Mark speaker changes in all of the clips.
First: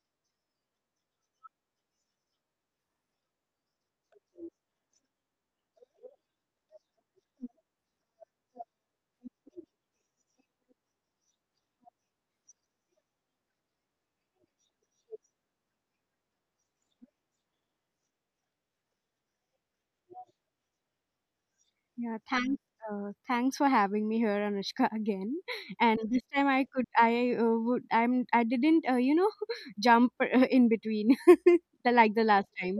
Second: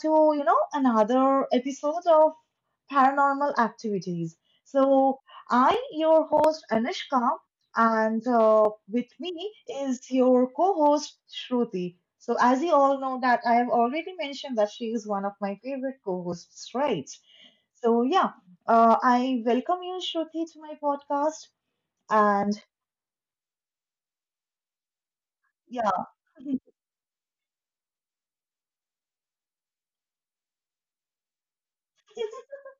Speaker 1: to, another episode of Paranormal Activities. So, I your host Anushka and with me is your co-host Shruti. So, as you all know that I have already mentioned that she is one of my favorite co-hosts, right? So, yeah, I welcome you Shruti to my podcast
Speaker 2: Yeah, thanks.
Speaker 1: and
Speaker 2: Thanks for having me here, Anushka, again.
Speaker 1: yeah.
Speaker 2: And this time I could, I would, I didn't, jump in between, like the last time.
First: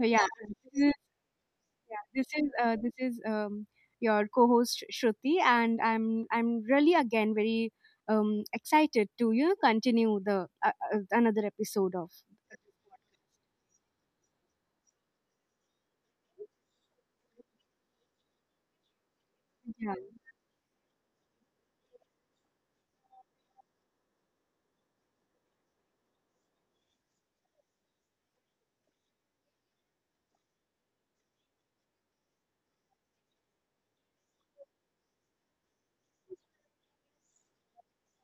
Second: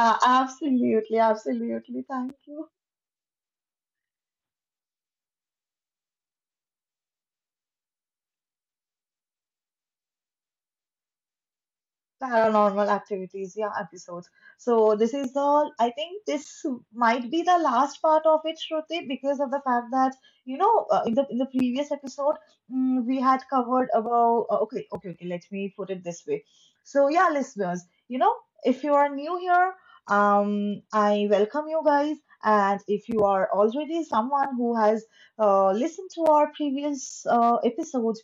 Speaker 2: So yeah, this is,
Speaker 1: absolutely, absolutely.
Speaker 2: yeah,
Speaker 1: Thank you.
Speaker 2: this is your co-host Shruti, and I'm really again very excited to continue the another episode of.
Speaker 1: Paranormal activities, yeah, episodes. So this is all. I think this might be the last part of it, Shruti, because of the fact
Speaker 2: Yeah.
Speaker 1: that in the previous episode we had covered about. Okay, okay, okay. Let me put it this way. So yeah, listeners, if you are new here, I welcome you guys, and if you are already someone who has listened to our previous episodes.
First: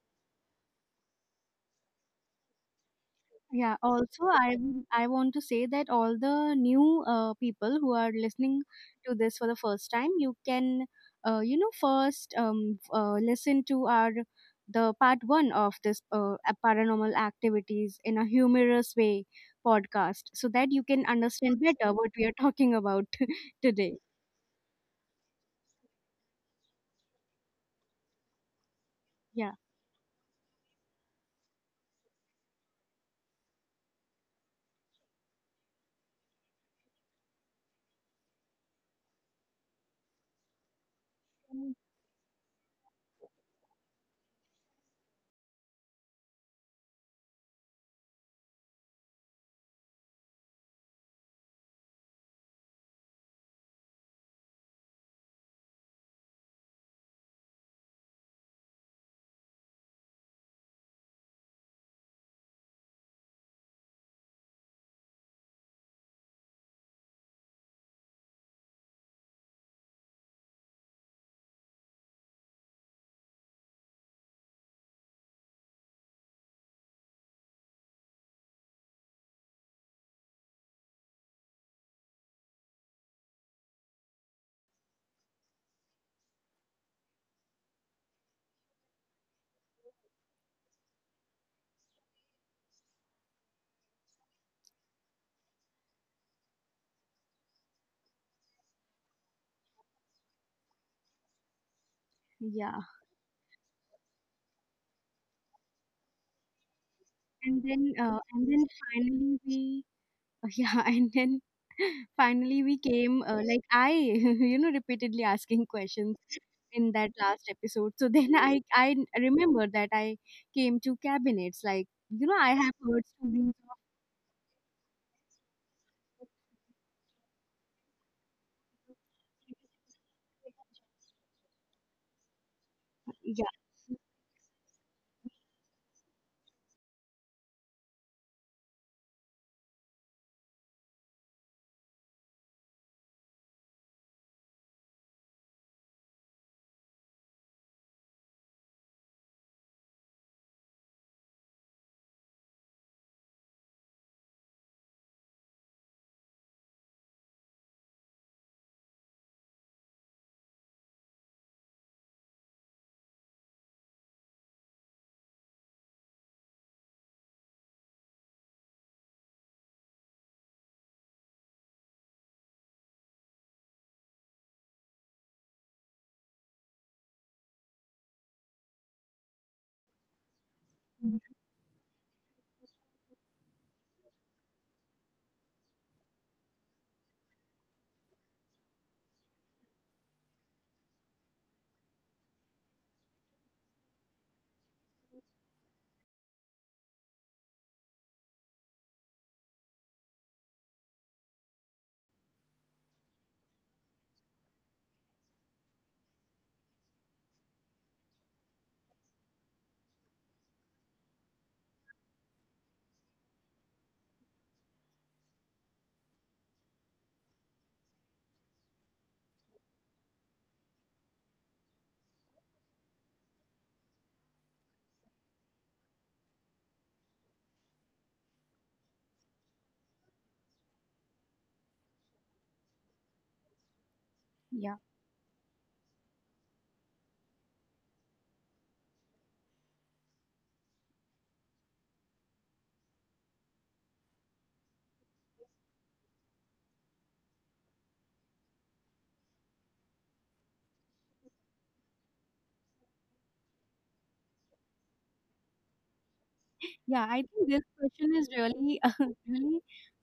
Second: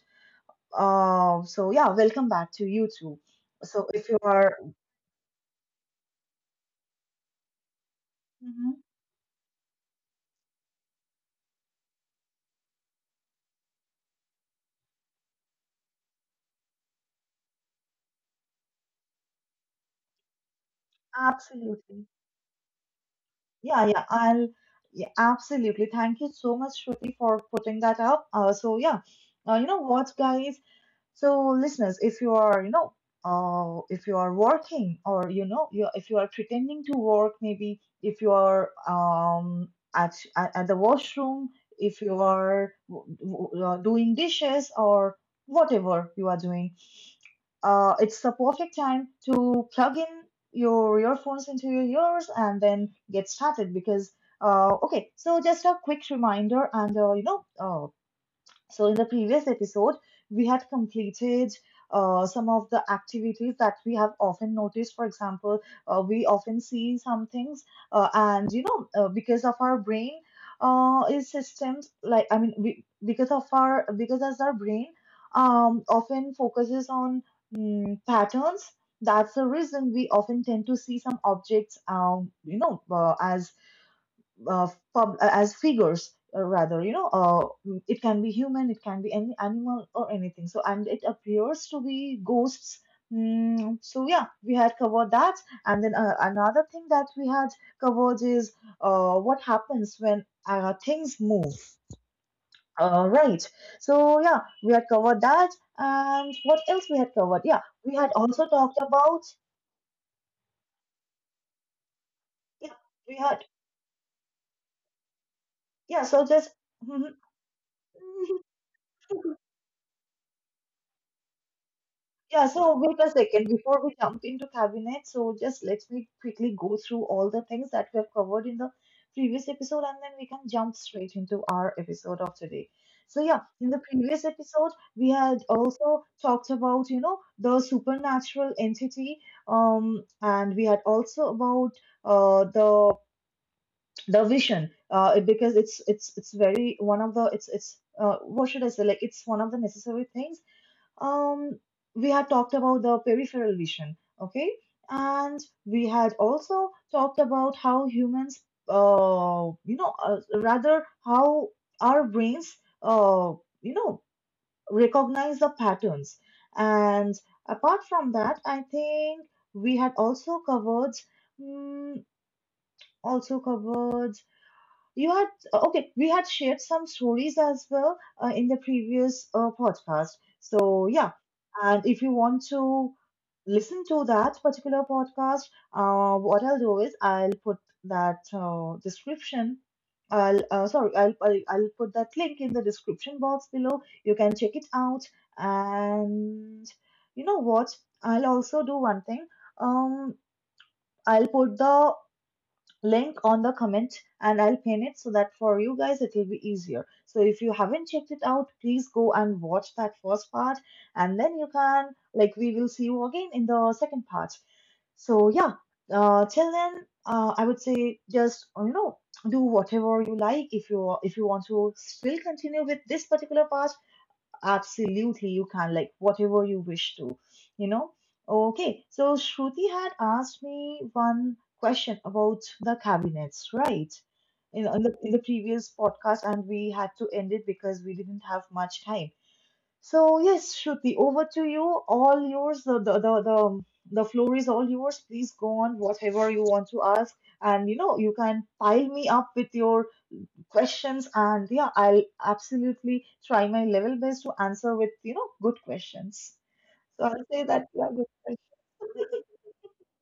Speaker 1: Welcome back to you too.
Speaker 2: Yeah,
Speaker 1: So if you
Speaker 2: also
Speaker 1: are.
Speaker 2: I want to say that all the new people who are listening
Speaker 1: Mhm.
Speaker 2: to this for the first time, you can first listen to our the part 1 of this paranormal activities in a humorous way podcast so that you can understand better
Speaker 1: Absolutely,
Speaker 2: what we are talking about
Speaker 1: yeah,
Speaker 2: today.
Speaker 1: yeah, I'll yeah, absolutely. Thank you so much, Shruti, for putting that up.
Speaker 2: Yeah.
Speaker 1: You know what, guys? So listeners, if you are, if you are working or you know, you if you are pretending to work, maybe if you are at the washroom, if you are doing dishes or whatever you are doing, it's the perfect time to plug in your earphones into your ears and then get started because okay, so just a quick reminder and in the previous episode, we had completed some of the activities that we have often noticed. For example, we often see some things, because of our brain is systems like I mean, we, because of our because as our brain often focuses on patterns. That's the reason we often tend to see some objects, as uh, as figures, rather you know mm, it can be human, it can be any animal or anything, so and it appears to be ghosts. So yeah, we had covered that, and then another thing that we had covered is what happens when things move,
Speaker 2: Yeah.
Speaker 1: right? So yeah, we had covered that, and what else we had covered? Yeah, we had also
Speaker 2: And then
Speaker 1: talked about.
Speaker 2: finally we Yeah, and then finally
Speaker 1: Yeah
Speaker 2: we
Speaker 1: we
Speaker 2: came
Speaker 1: had
Speaker 2: like I repeatedly asking
Speaker 1: Yeah,
Speaker 2: questions
Speaker 1: so just.
Speaker 2: in that last episode. So then I remember that I came to cabinets like
Speaker 1: Yeah,
Speaker 2: I have
Speaker 1: so wait
Speaker 2: heard
Speaker 1: a second
Speaker 2: stories of.
Speaker 1: before we jump into cabinet. So just let me quickly go through all the things that we have covered in the previous episode, and then we can jump straight into our episode of today. So yeah,
Speaker 2: Yeah,
Speaker 1: in the previous episode, we had also talked about, you know, the supernatural entity, and we had also about uh the the vision, because it's very one of the it's what should I say? Like, it's one of the necessary things. um, we had talked about the peripheral vision, okay? And we had also talked about how humans, you know, rather how our brains, uh, you know, recognize the patterns. And apart from that, I think we had also covered, mm, also covered you had okay. We had shared some stories as well in the previous podcast. So yeah, and if you want to listen to that particular podcast, what I'll do is I'll put that description. I'll sorry, I'll put that link in the description box below. You can check it out. And you know what? I'll also do one thing. Um, I'll put the link on the comment and I'll pin it so that for you guys it will be easier. So if you haven't checked it out, please go and watch that first part, and then you can, like, we will see you again in the second part. So yeah, till then, I would say, just you know, do whatever you like, if you want to still continue with this particular part. Absolutely, you can, like, whatever you wish to, you know? Okay, so Shruti had asked me one question about the cabinets, right? In,
Speaker 2: yeah,
Speaker 1: in, the, in the previous podcast, and we had to end it because we didn't have much time. So, yes, Shruti, over to you. All yours. The floor is all yours. Please go on, whatever you want to ask. And, you know, you can pile me up with your questions, and yeah, I'll absolutely try my level best to answer with, you know, good questions.
Speaker 2: yeah.
Speaker 1: So
Speaker 2: I
Speaker 1: I'll say
Speaker 2: think this
Speaker 1: that, yeah,
Speaker 2: question
Speaker 1: good
Speaker 2: is
Speaker 1: question.
Speaker 2: really really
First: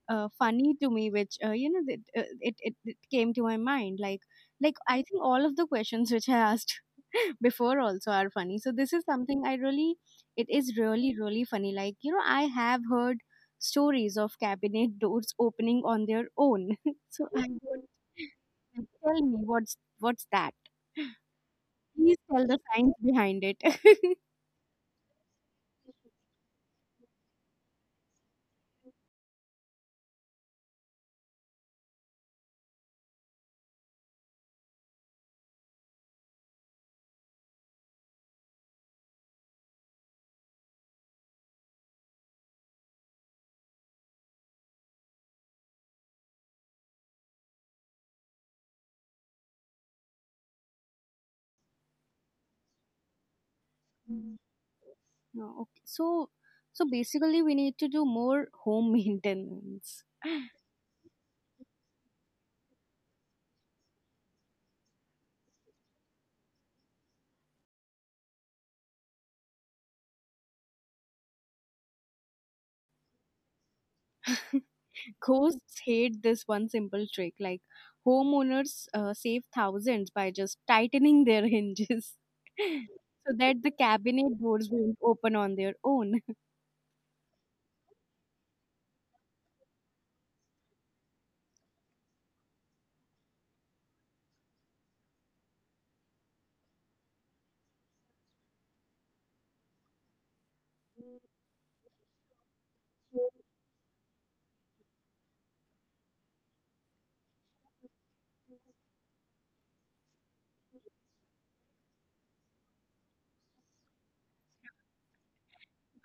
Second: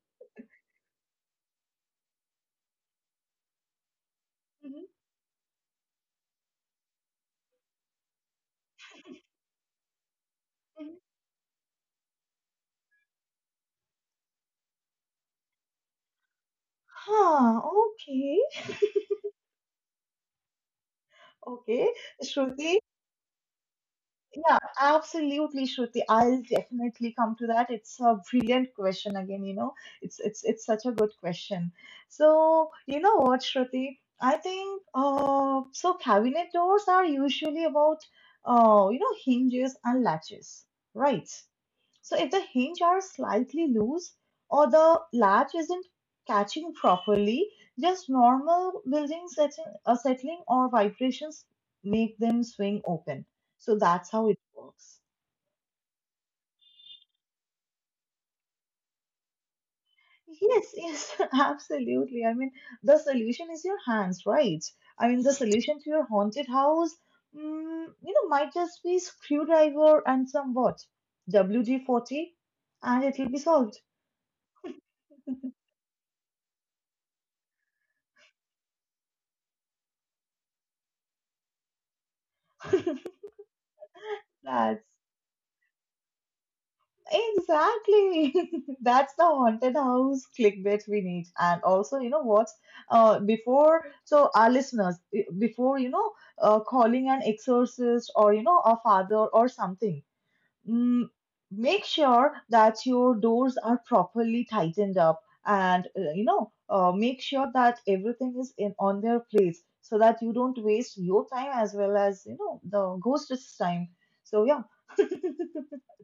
Speaker 2: funny to me, which you know it, it it it came to my mind, like
Speaker 1: Mhm,
Speaker 2: I think all of the questions which I asked before also are funny. So this is something I really, it is
Speaker 1: mhm.
Speaker 2: really, really funny, like, you know, I have heard stories of cabinet doors opening on their own. So I
Speaker 1: Huh,
Speaker 2: don't,
Speaker 1: okay.
Speaker 2: like, tell me what's that?
Speaker 1: Okay,
Speaker 2: Please tell the
Speaker 1: Shruti,
Speaker 2: science behind it.
Speaker 1: yeah, absolutely, Shruti, I'll definitely come to that. It's a brilliant question again, you know. It's such a good question. So you know what, Shruti, I think, so cabinet doors are usually about you know, hinges and latches, right? So if the hinge are slightly loose or the latch isn't catching properly, just normal building setting, settling or vibrations make them swing open. So that's how
Speaker 2: Mm.
Speaker 1: it works.
Speaker 2: No, okay. So, so basically we need to do more home maintenance.
Speaker 1: Yes, yes, absolutely. I mean, the solution is your hands, right? I mean, the solution to your haunted house, you know, might just be screwdriver and some what, WD-40, and it will be solved.
Speaker 2: Ghosts hate this one simple trick. Like homeowners save thousands by just tightening their hinges, so that the cabinet doors won't open on their own.
Speaker 1: Exactly. That's the haunted house clickbait we need. And also, you know what? Before, so Our listeners, before, you know, calling an exorcist or, you know, a father or something, mm, make sure that your doors are properly tightened up, and, make sure that everything is in on their place so that you don't waste your time as well as, you know, the ghost's time. So, yeah.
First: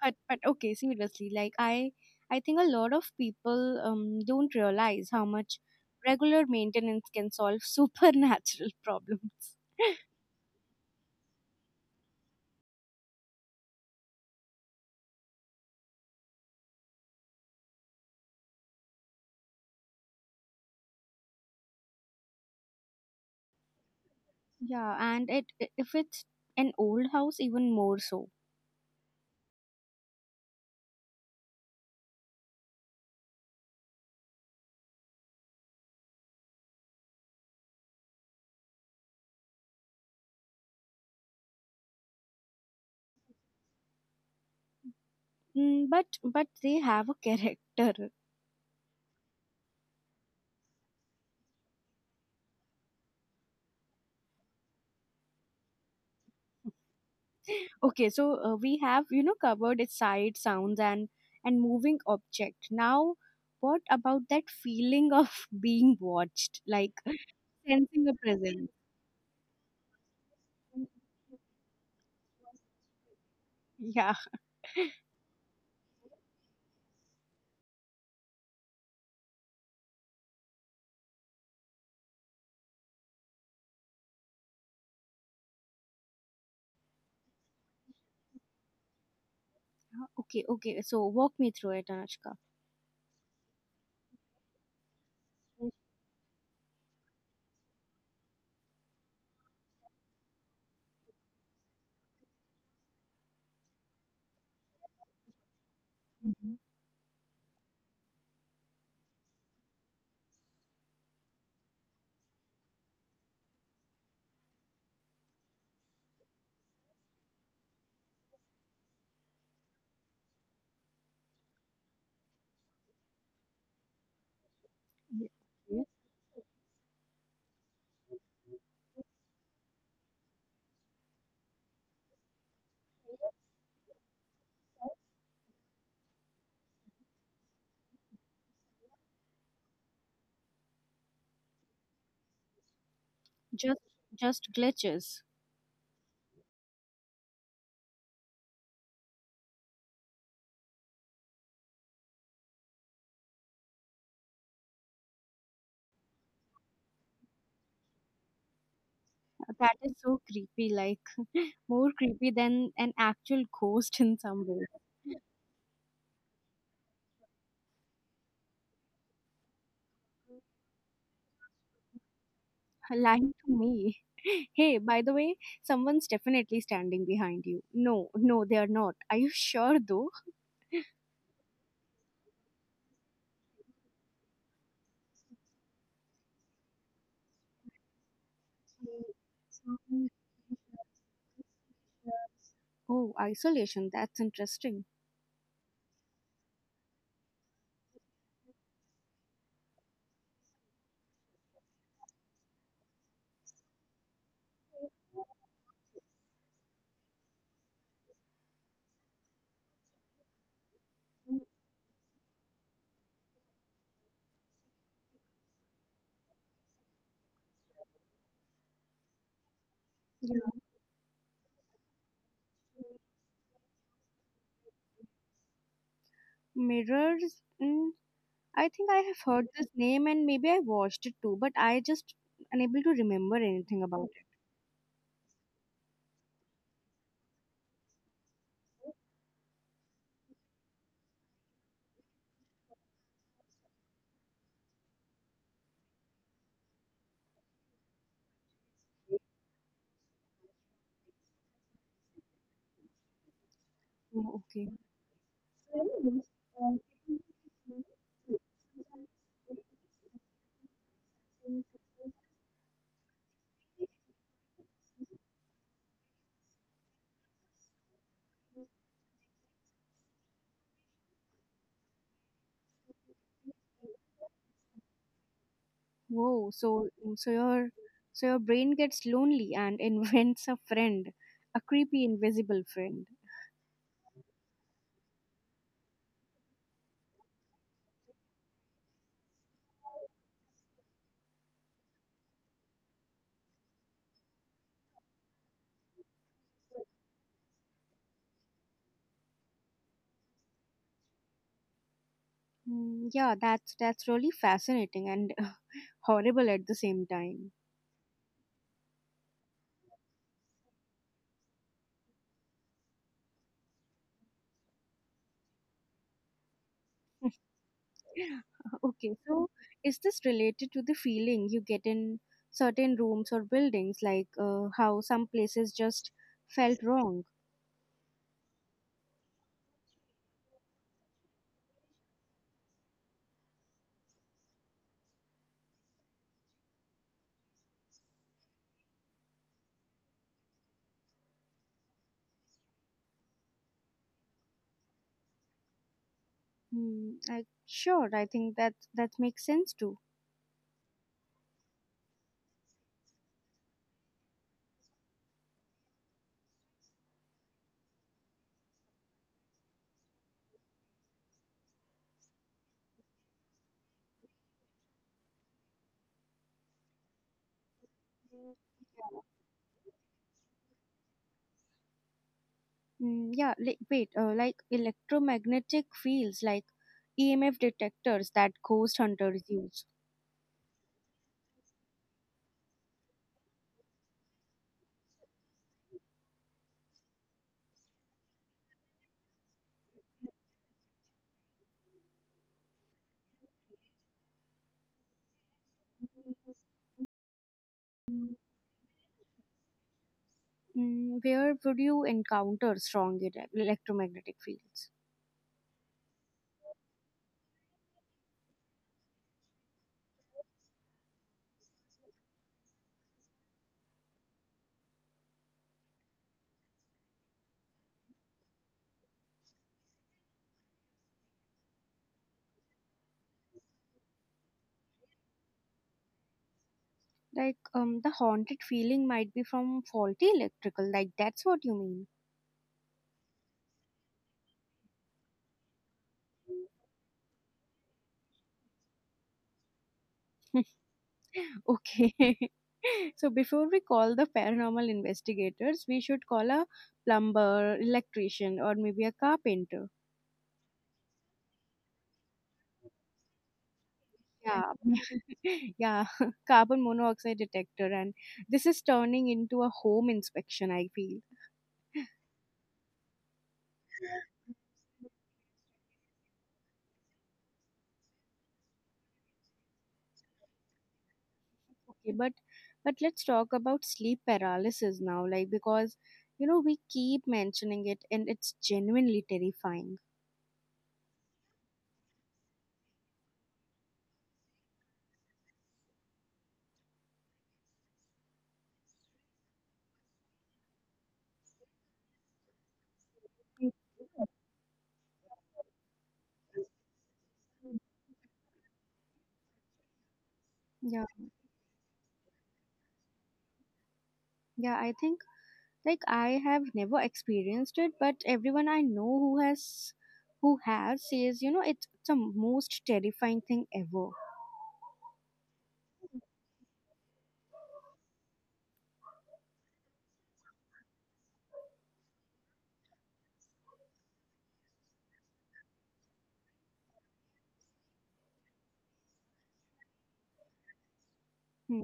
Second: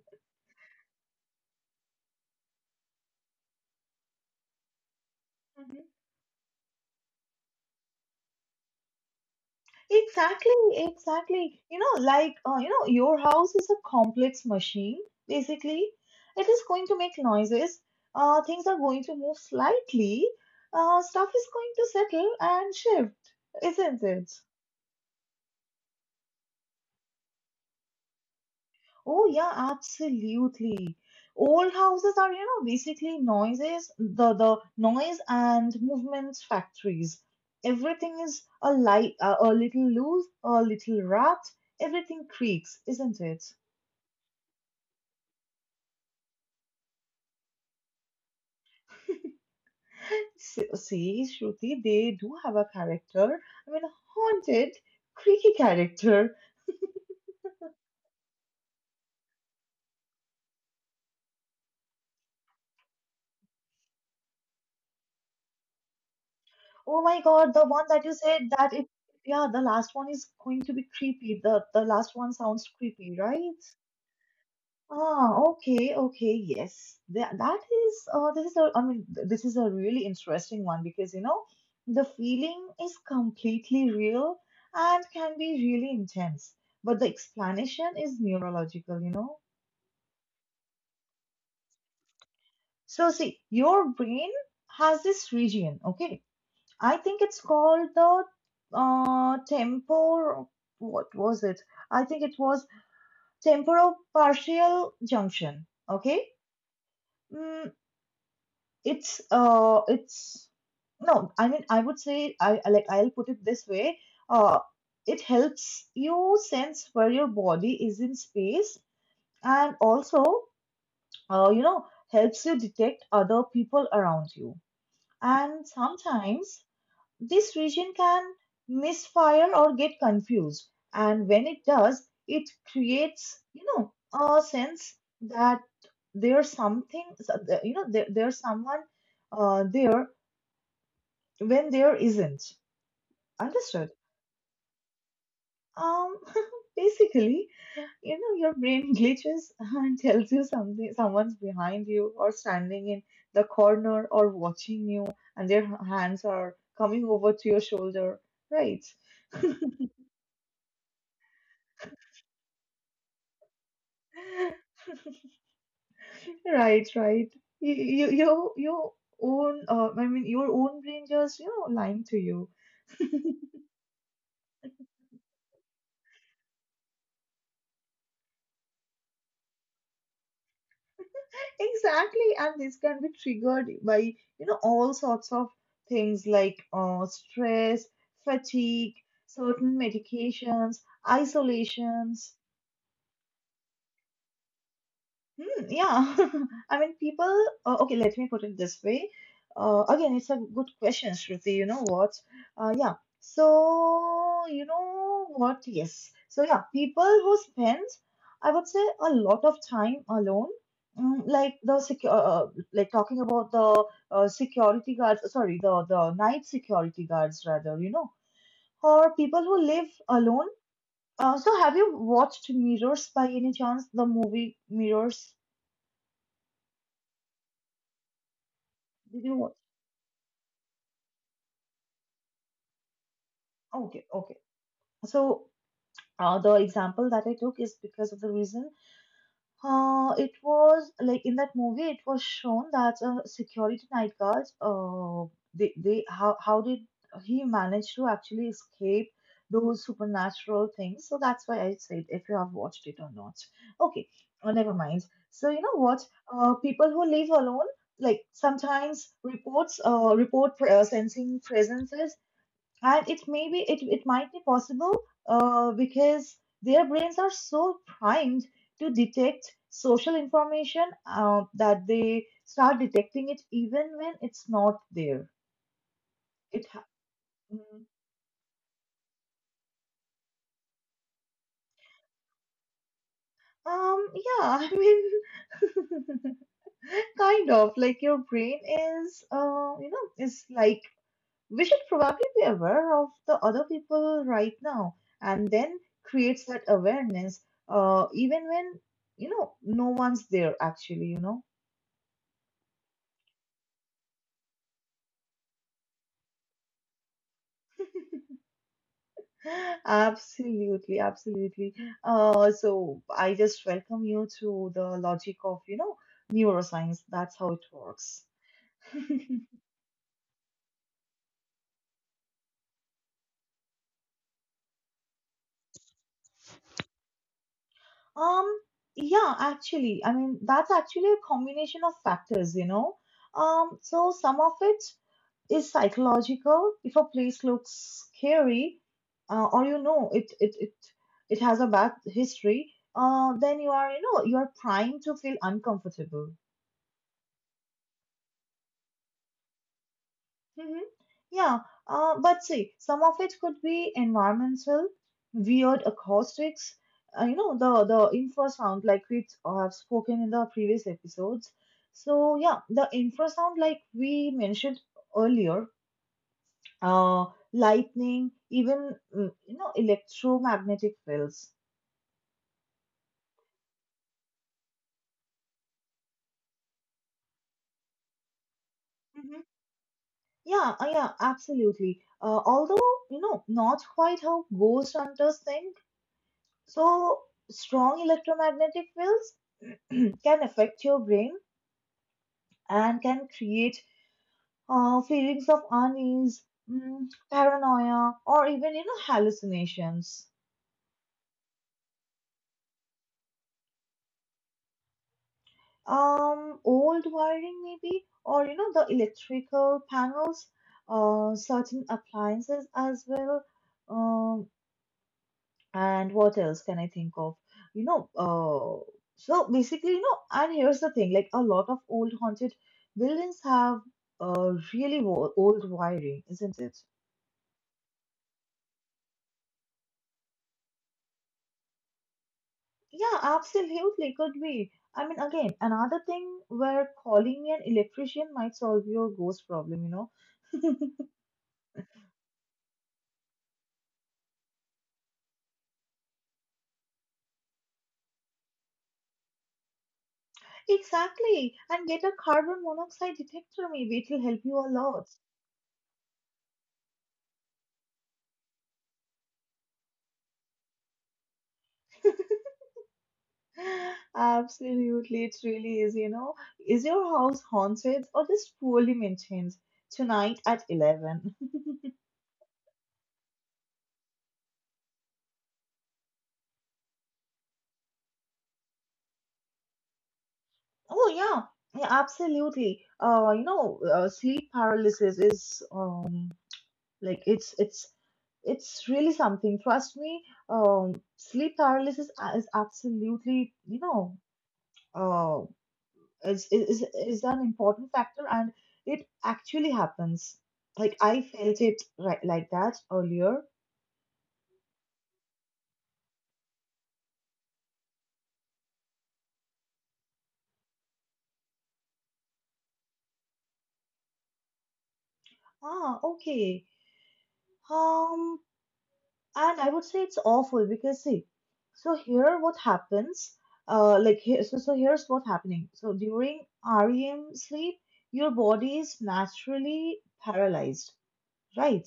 Speaker 2: But, okay, seriously, like, I think a lot of people don't realize how much regular maintenance can solve supernatural problems.
Speaker 1: Exactly, exactly. You know, like, your house is a complex machine, basically. It is going to make noises, things are going to move slightly, stuff is going to settle and shift, isn't it?
Speaker 2: Yeah, and if it's an old house, even more so.
Speaker 1: Oh, yeah, absolutely. Old houses are, you know, basically noises, the noise and movement factories. Everything is a light, a little loose, a little rough, everything creaks, isn't it?
Speaker 2: Mm, but they have a character.
Speaker 1: See, Shruti, they do have a character. I mean, a haunted, creaky character.
Speaker 2: Okay, so we have, you know, covered its sight, sounds, and moving object. Now, what about that feeling of being watched, like
Speaker 1: Oh my God, the one that
Speaker 2: sensing a
Speaker 1: you said
Speaker 2: presence?
Speaker 1: that it, yeah, the last one is going to be creepy. The last one sounds creepy, right?
Speaker 2: Yeah.
Speaker 1: Ah, okay, okay, yes. That that is this is a I mean th- this is a really interesting one, because you know, the feeling is completely real and can be really intense, but the explanation is neurological, you know.
Speaker 2: Okay. Okay. So walk me through it, Anushka.
Speaker 1: So see, your brain has this region, okay? I think it's called the tempor. What was it? I think it was temporopartial junction. Okay,
Speaker 2: Mhm.
Speaker 1: mm, it's no. I mean, I would say I- like I'll put it this way. Uh, it helps you sense where your body is in space, and also, uh, you know helps you detect other people around you.
Speaker 2: Yeah.
Speaker 1: And
Speaker 2: Yes.
Speaker 1: sometimes this region can misfire or get confused. And when it does, it creates, you know, a sense that there's something, you know, there's someone there when there isn't.
Speaker 2: Just
Speaker 1: Understood?
Speaker 2: just glitches.
Speaker 1: Um, Basically, you know, your brain glitches and tells you something, someone's behind you or standing in the corner or watching you, and their hands are coming over to your shoulder. Right,
Speaker 2: That is so creepy. Like more creepy than an actual ghost in some way.
Speaker 1: right, right. Your own, your own brain just, you know, lying to you.
Speaker 2: Lying to me. Hey, by the way, someone's definitely standing behind you. No, no, they are not. Are you sure though?
Speaker 1: Exactly, and this can be triggered by, you know, all sorts of things, like stress, fatigue, certain medications, isolations.
Speaker 2: Oh, isolation. That's interesting.
Speaker 1: Hmm, yeah, I mean, people. Okay, let me put it this way. Again, it's a good question, Shruti. You know what? Uh, yeah. So you know what? Yes. So yeah, people who spend, I would say, a lot of time alone. Like the secure, like talking about the security guards. Sorry, the night security guards rather. You know, or people who live alone. So have you watched Mirrors by any chance? The movie Mirrors.
Speaker 2: Mirrors. Mm, I think I have
Speaker 1: Did you?
Speaker 2: heard
Speaker 1: wa-
Speaker 2: this name and maybe I watched it too, but I just unable to remember anything
Speaker 1: Okay,
Speaker 2: about it.
Speaker 1: okay. So the example that I took is because of the reason. It was like in that movie, it was shown that security night guards, they, how did he manage to actually escape those supernatural things? So that's why I said if you have watched it or not. Okay,
Speaker 2: Oh, okay.
Speaker 1: never mind. So you know what? People who live alone, like sometimes reports, report sensing presences, and it may be, it might be possible, because their brains are so primed to detect social information, that they start detecting it even when it's not there.
Speaker 2: Whoa,
Speaker 1: it ha-
Speaker 2: so, mm, so your,
Speaker 1: Mm.
Speaker 2: so your brain gets lonely and invents a friend, a creepy invisible friend.
Speaker 1: Yeah, I mean, kind of like your brain is you know is like we should probably be aware of the other people right now, and then creates that awareness even when you know no one's there actually, you know.
Speaker 2: Mm, yeah, that's really fascinating and horrible at the same time.
Speaker 1: Absolutely, absolutely. So I just welcome you to the logic of, you know, neuroscience. That's how it works.
Speaker 2: Okay, so is this related to the feeling you get in certain rooms or buildings, like how some places just felt wrong?
Speaker 1: um, yeah, actually, I mean, that's actually a combination of factors, you know. So some of it is psychological. If a place looks scary, or you know it it has a bad history, then you are, you know, you are primed to feel uncomfortable.
Speaker 2: Hmm, I, sure, I think that that makes sense too.
Speaker 1: Hmm. Yeah, but see, some of it could be environmental, weird acoustics. You know the infrasound, like we have spoken in the previous episodes. So yeah, the infrasound, like we mentioned earlier, uh, lightning, even, you know, electromagnetic fields.
Speaker 2: Mm, yeah, like, wait, like electromagnetic fields, like EMF detectors that ghost hunters
Speaker 1: Hmm.
Speaker 2: use.
Speaker 1: Yeah, yeah, absolutely. Although, you know, not quite how ghost hunters think, so strong electromagnetic fields can affect your brain and can create feelings of unease, paranoia, or even, you know, hallucinations.
Speaker 2: Mm, where would you encounter strong electromagnetic fields?
Speaker 1: Old wiring maybe, or you know, the electrical panels, certain appliances as well. Um, and what else can I think of? You know, so basically, you know, and here's the thing, like a lot of old haunted buildings have really old wiring, isn't it?
Speaker 2: Like, the haunted feeling might be from faulty electrical. Like, that's what you mean.
Speaker 1: Yeah, absolutely, could be. I mean, again, another thing where calling an electrician might solve your ghost problem, know.
Speaker 2: Okay. So before we call the paranormal investigators, we should call a plumber, electrician, or maybe a carpenter.
Speaker 1: Exactly. And get a carbon monoxide detector, maybe it'll help you a
Speaker 2: Yeah,
Speaker 1: lot.
Speaker 2: yeah, carbon monoxide detector, and this is turning into a home inspection, I feel.
Speaker 1: Absolutely, it really is. You know, is your house haunted or just poorly maintained? Tonight at 11.
Speaker 2: Okay, but let's talk about sleep paralysis now, like, because, you know, we keep mentioning it, and it's genuinely terrifying.
Speaker 1: Oh, yeah, yeah, absolutely. You know, sleep paralysis is like it's it's really something. Trust me, sleep paralysis is absolutely, you know, uh, is an important factor, and it actually happens, like
Speaker 2: Yeah,
Speaker 1: I felt it right, like that earlier.
Speaker 2: yeah, I think, like, I have never experienced it, but everyone I know who has, who has says, you know, it's the most terrifying thing ever.
Speaker 1: Ah, okay. Um, and I would say it's awful because see, so here what happens, like here, so here's what happening. So during REM sleep your body is naturally paralyzed,
Speaker 2: Hmm.
Speaker 1: right?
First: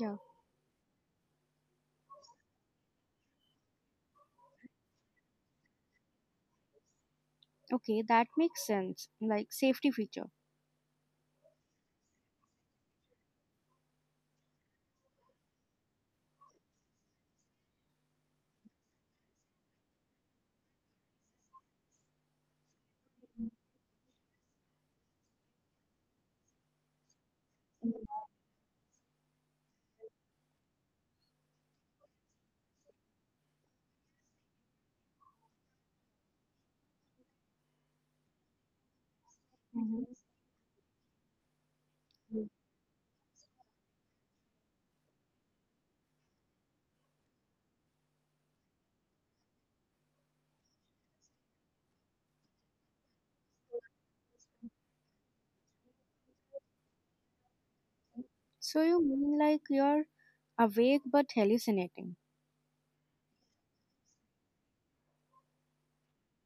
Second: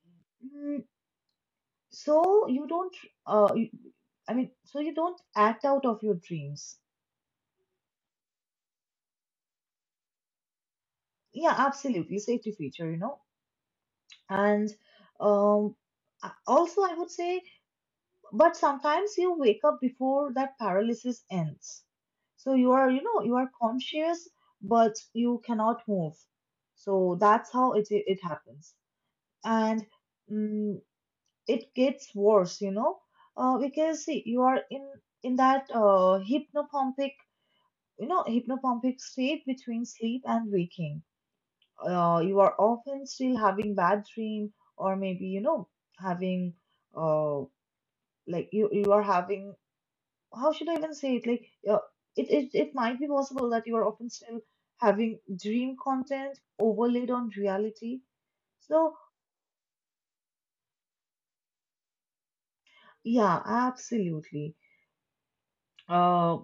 Speaker 2: Yeah.
Speaker 1: Mm, so you don't uh you, I mean, so you don't act out of your dreams.
Speaker 2: Okay, that makes sense. Like, safety feature.
Speaker 1: Yeah, absolutely, safety feature, you know. And um, also, I would say, but sometimes you wake up before that paralysis ends. So you are, you know, you are conscious, but you cannot move. So that's how it happens, and mm it gets worse, you know, because see, you are in that hypnopompic, you know, hypnopompic state between sleep and waking. You
Speaker 2: Mm.
Speaker 1: are often still having bad dream, or maybe, you know, having uh, like you are having, how should I even say it, like it might be possible that you are often still having dream content overlaid on reality.
Speaker 2: So
Speaker 1: So
Speaker 2: you mean, like, you're awake but hallucinating.
Speaker 1: yeah, absolutely. uh,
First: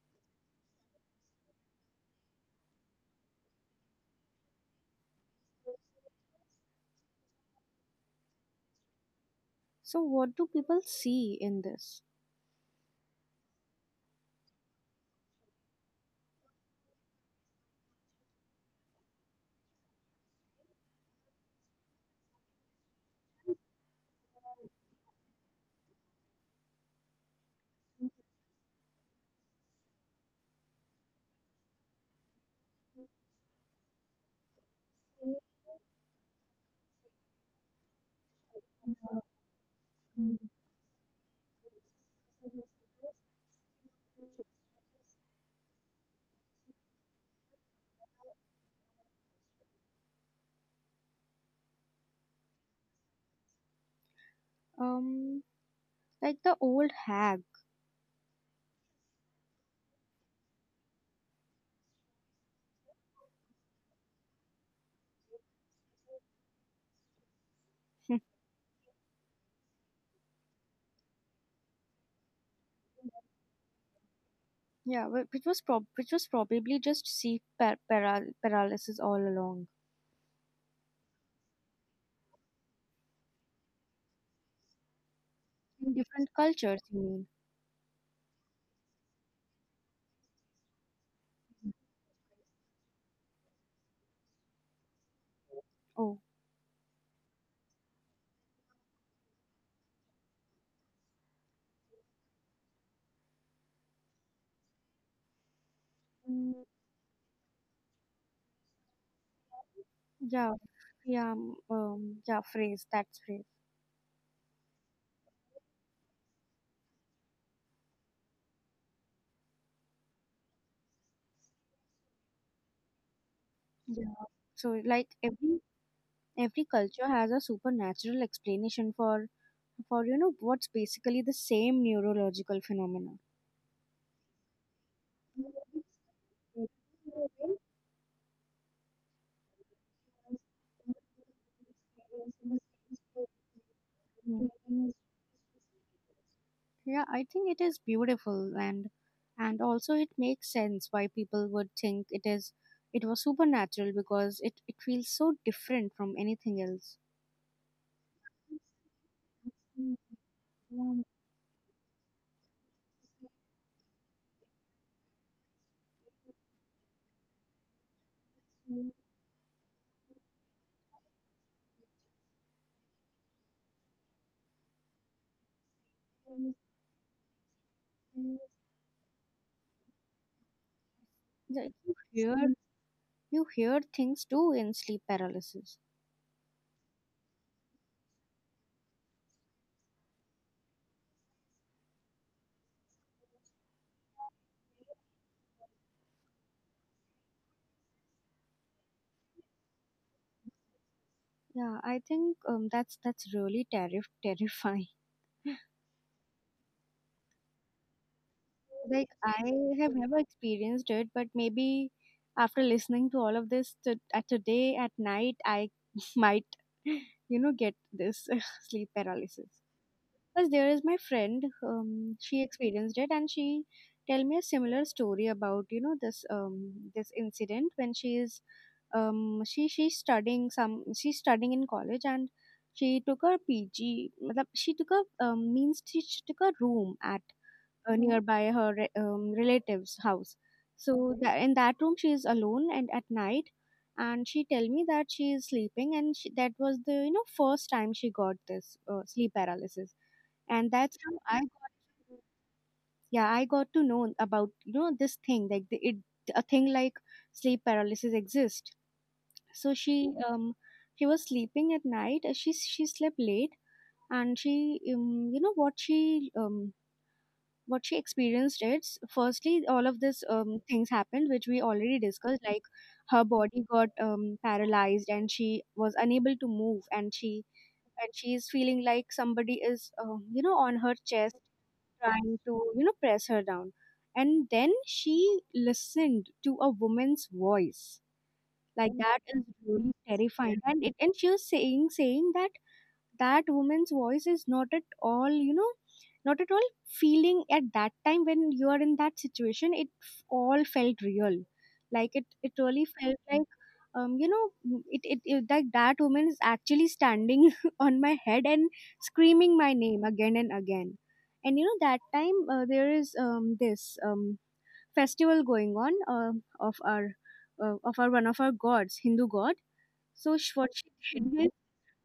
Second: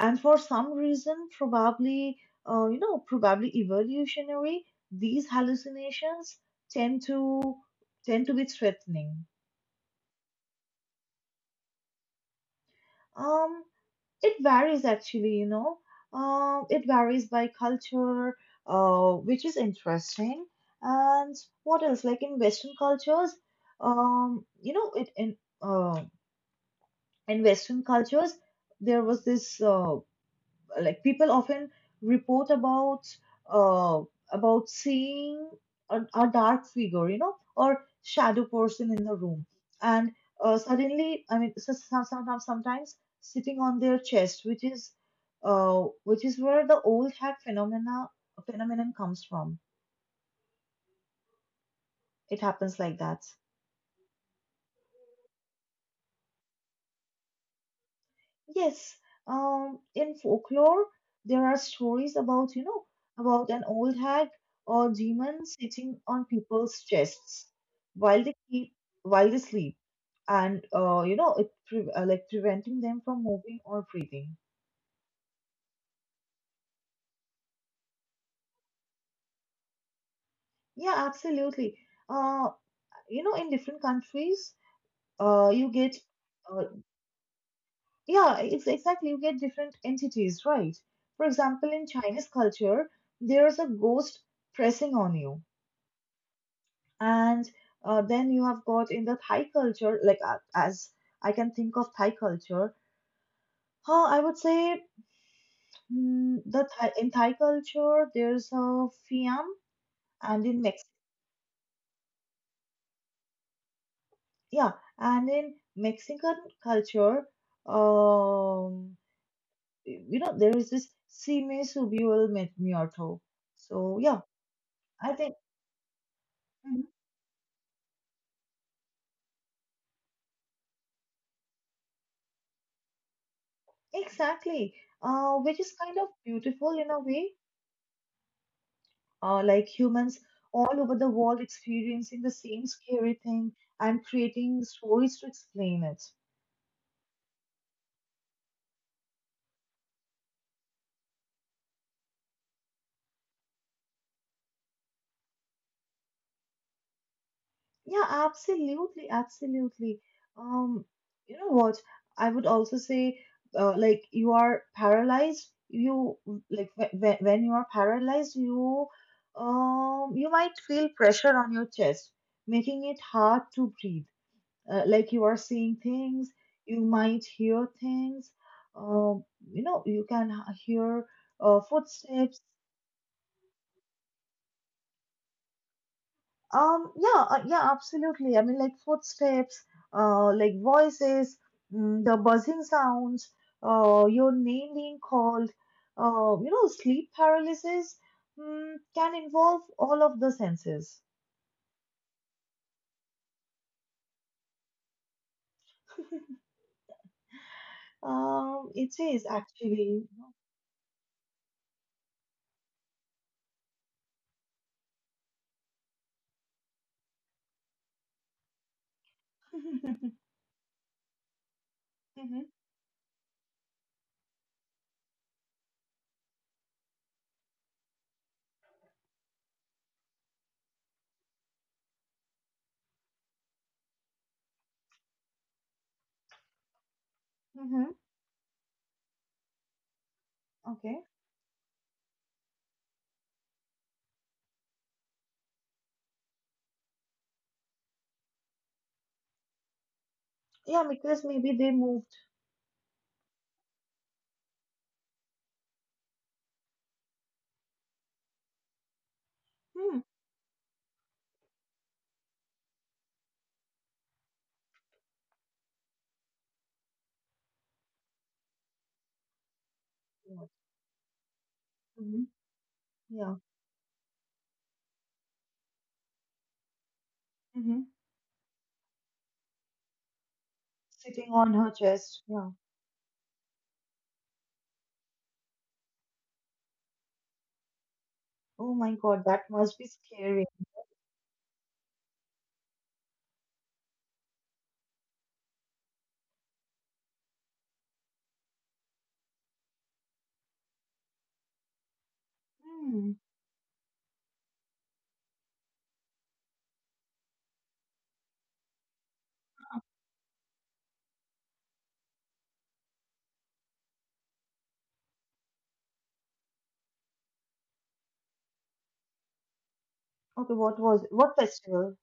Speaker 1: and for some reason, probably you know, probably evolutionary, these hallucinations tend to tend to be threatening.
Speaker 2: So what do people see in this?
Speaker 1: Um, it varies actually, you know. It varies by culture, which is interesting. And what else? Like in Western cultures, you know, it uh, in Western cultures, there was this, like people often report about, uh, about seeing a dark figure, you know, or shadow person in the room, and suddenly, I mean, sometimes sitting on their chest, which is where the old hag phenomena phenomenon comes from. It happens like that.
Speaker 2: Um, like the old hag.
Speaker 1: Yes, in folklore, there are stories about, you know, about an old hag or demon sitting on people's chests while they keep while they sleep, and you know, it pre like preventing them from moving or breathing.
Speaker 2: Yeah, which was prob, which was probably just sleep paralysis all along.
Speaker 1: Yeah, absolutely. Uh, you know, in different countries, you
Speaker 2: In
Speaker 1: get,
Speaker 2: different
Speaker 1: uh,
Speaker 2: cultures, you mean?
Speaker 1: yeah, it's exactly, you get different entities, right? For example, in Chinese culture, there's a ghost pressing on you.
Speaker 2: Oh,
Speaker 1: And then you have got in the Thai culture, like as I can think of Thai culture, huh, I would say, the Thai, in Thai culture there's a Fiam, and
Speaker 2: yeah,
Speaker 1: in Mex,
Speaker 2: yeah, yeah. Phrase, that's phrase.
Speaker 1: yeah, and in Mexican culture, um, you know there is this Si me subió el mi- muerto. So
Speaker 2: Yeah.
Speaker 1: yeah,
Speaker 2: So, like,
Speaker 1: I think.
Speaker 2: every
Speaker 1: Mhm.
Speaker 2: culture has a supernatural explanation for, you know, what's basically the same neurological phenomena.
Speaker 1: Exactly, which is kind of beautiful in a way, like humans all over the world experiencing the same scary thing and creating
Speaker 2: Mm.
Speaker 1: stories to explain it.
Speaker 2: Yeah, I think it is beautiful, and also it makes sense why people would think it is, it was supernatural, because it feels so different from anything else.
Speaker 1: Yeah, absolutely, absolutely. Um, you know what? I would also say, like you are paralyzed. You like when you are paralyzed, you you might feel pressure on your chest, making it hard to breathe, like you are seeing things, you might hear things, um, you know you can hear
Speaker 2: Yeah, you
Speaker 1: footsteps.
Speaker 2: hear, you hear things too in sleep paralysis.
Speaker 1: Yeah, yeah, absolutely. I mean, like footsteps, like voices, the buzzing sounds, your name being called. You know, sleep paralysis, can involve all of the senses.
Speaker 2: Yeah, I think, that's really terrifying.
Speaker 1: Um, it
Speaker 2: Like,
Speaker 1: is
Speaker 2: I have
Speaker 1: actually.
Speaker 2: never experienced it, but maybe after listening to all of this to, at today at night, I might, you know, get this sleep paralysis. Because there is my friend, she
Speaker 1: Mm-hmm.
Speaker 2: experienced it, and she tell me a similar story about, you know, this, this incident, when she is, she, she's studying in college, and she took her PG. Matlab, she took a, means she took a room at
Speaker 1: Mm-hmm.
Speaker 2: nearby her relative's house.
Speaker 1: Okay.
Speaker 2: So that in that room she is alone and at night, and she tell me that she is sleeping, and she, that was the, you know, first time she got this sleep paralysis, and
Speaker 1: Yeah,
Speaker 2: that's how
Speaker 1: because
Speaker 2: I
Speaker 1: maybe
Speaker 2: got,
Speaker 1: they moved.
Speaker 2: yeah, I got to know about, you know, this thing like, the, it, a thing like sleep paralysis exists. So
Speaker 1: Hmm.
Speaker 2: she, she was sleeping at night. She slept late, and she, you know what she, um what she experienced is, firstly all of this, things happened which we already discussed, like her
Speaker 1: Yeah.
Speaker 2: body got, paralyzed, and she was unable to move, and she,
Speaker 1: Hmm.
Speaker 2: and she is feeling like somebody is, you know, on her
Speaker 1: Sitting
Speaker 2: chest,
Speaker 1: on her chest.
Speaker 2: trying to,
Speaker 1: Yeah.
Speaker 2: you know, press her down, and then she listened to a woman's voice,
Speaker 1: Oh
Speaker 2: like,
Speaker 1: my
Speaker 2: that
Speaker 1: God,
Speaker 2: is
Speaker 1: that must be
Speaker 2: really
Speaker 1: scary.
Speaker 2: terrifying, and it, and she was saying that that woman's voice is not at all, you know, not at all feeling. At that time, when you are in that situation, it all felt real. Like, it really
Speaker 1: Hmm.
Speaker 2: felt like, you know, it, like, that woman is actually standing on my head and screaming my name again and again. And, you know, that time there is, this festival going on, of our, of our, one of our gods, Hindu god. So
Speaker 1: Okay,
Speaker 2: sh- what
Speaker 1: what was
Speaker 2: she
Speaker 1: what
Speaker 2: did
Speaker 1: festival?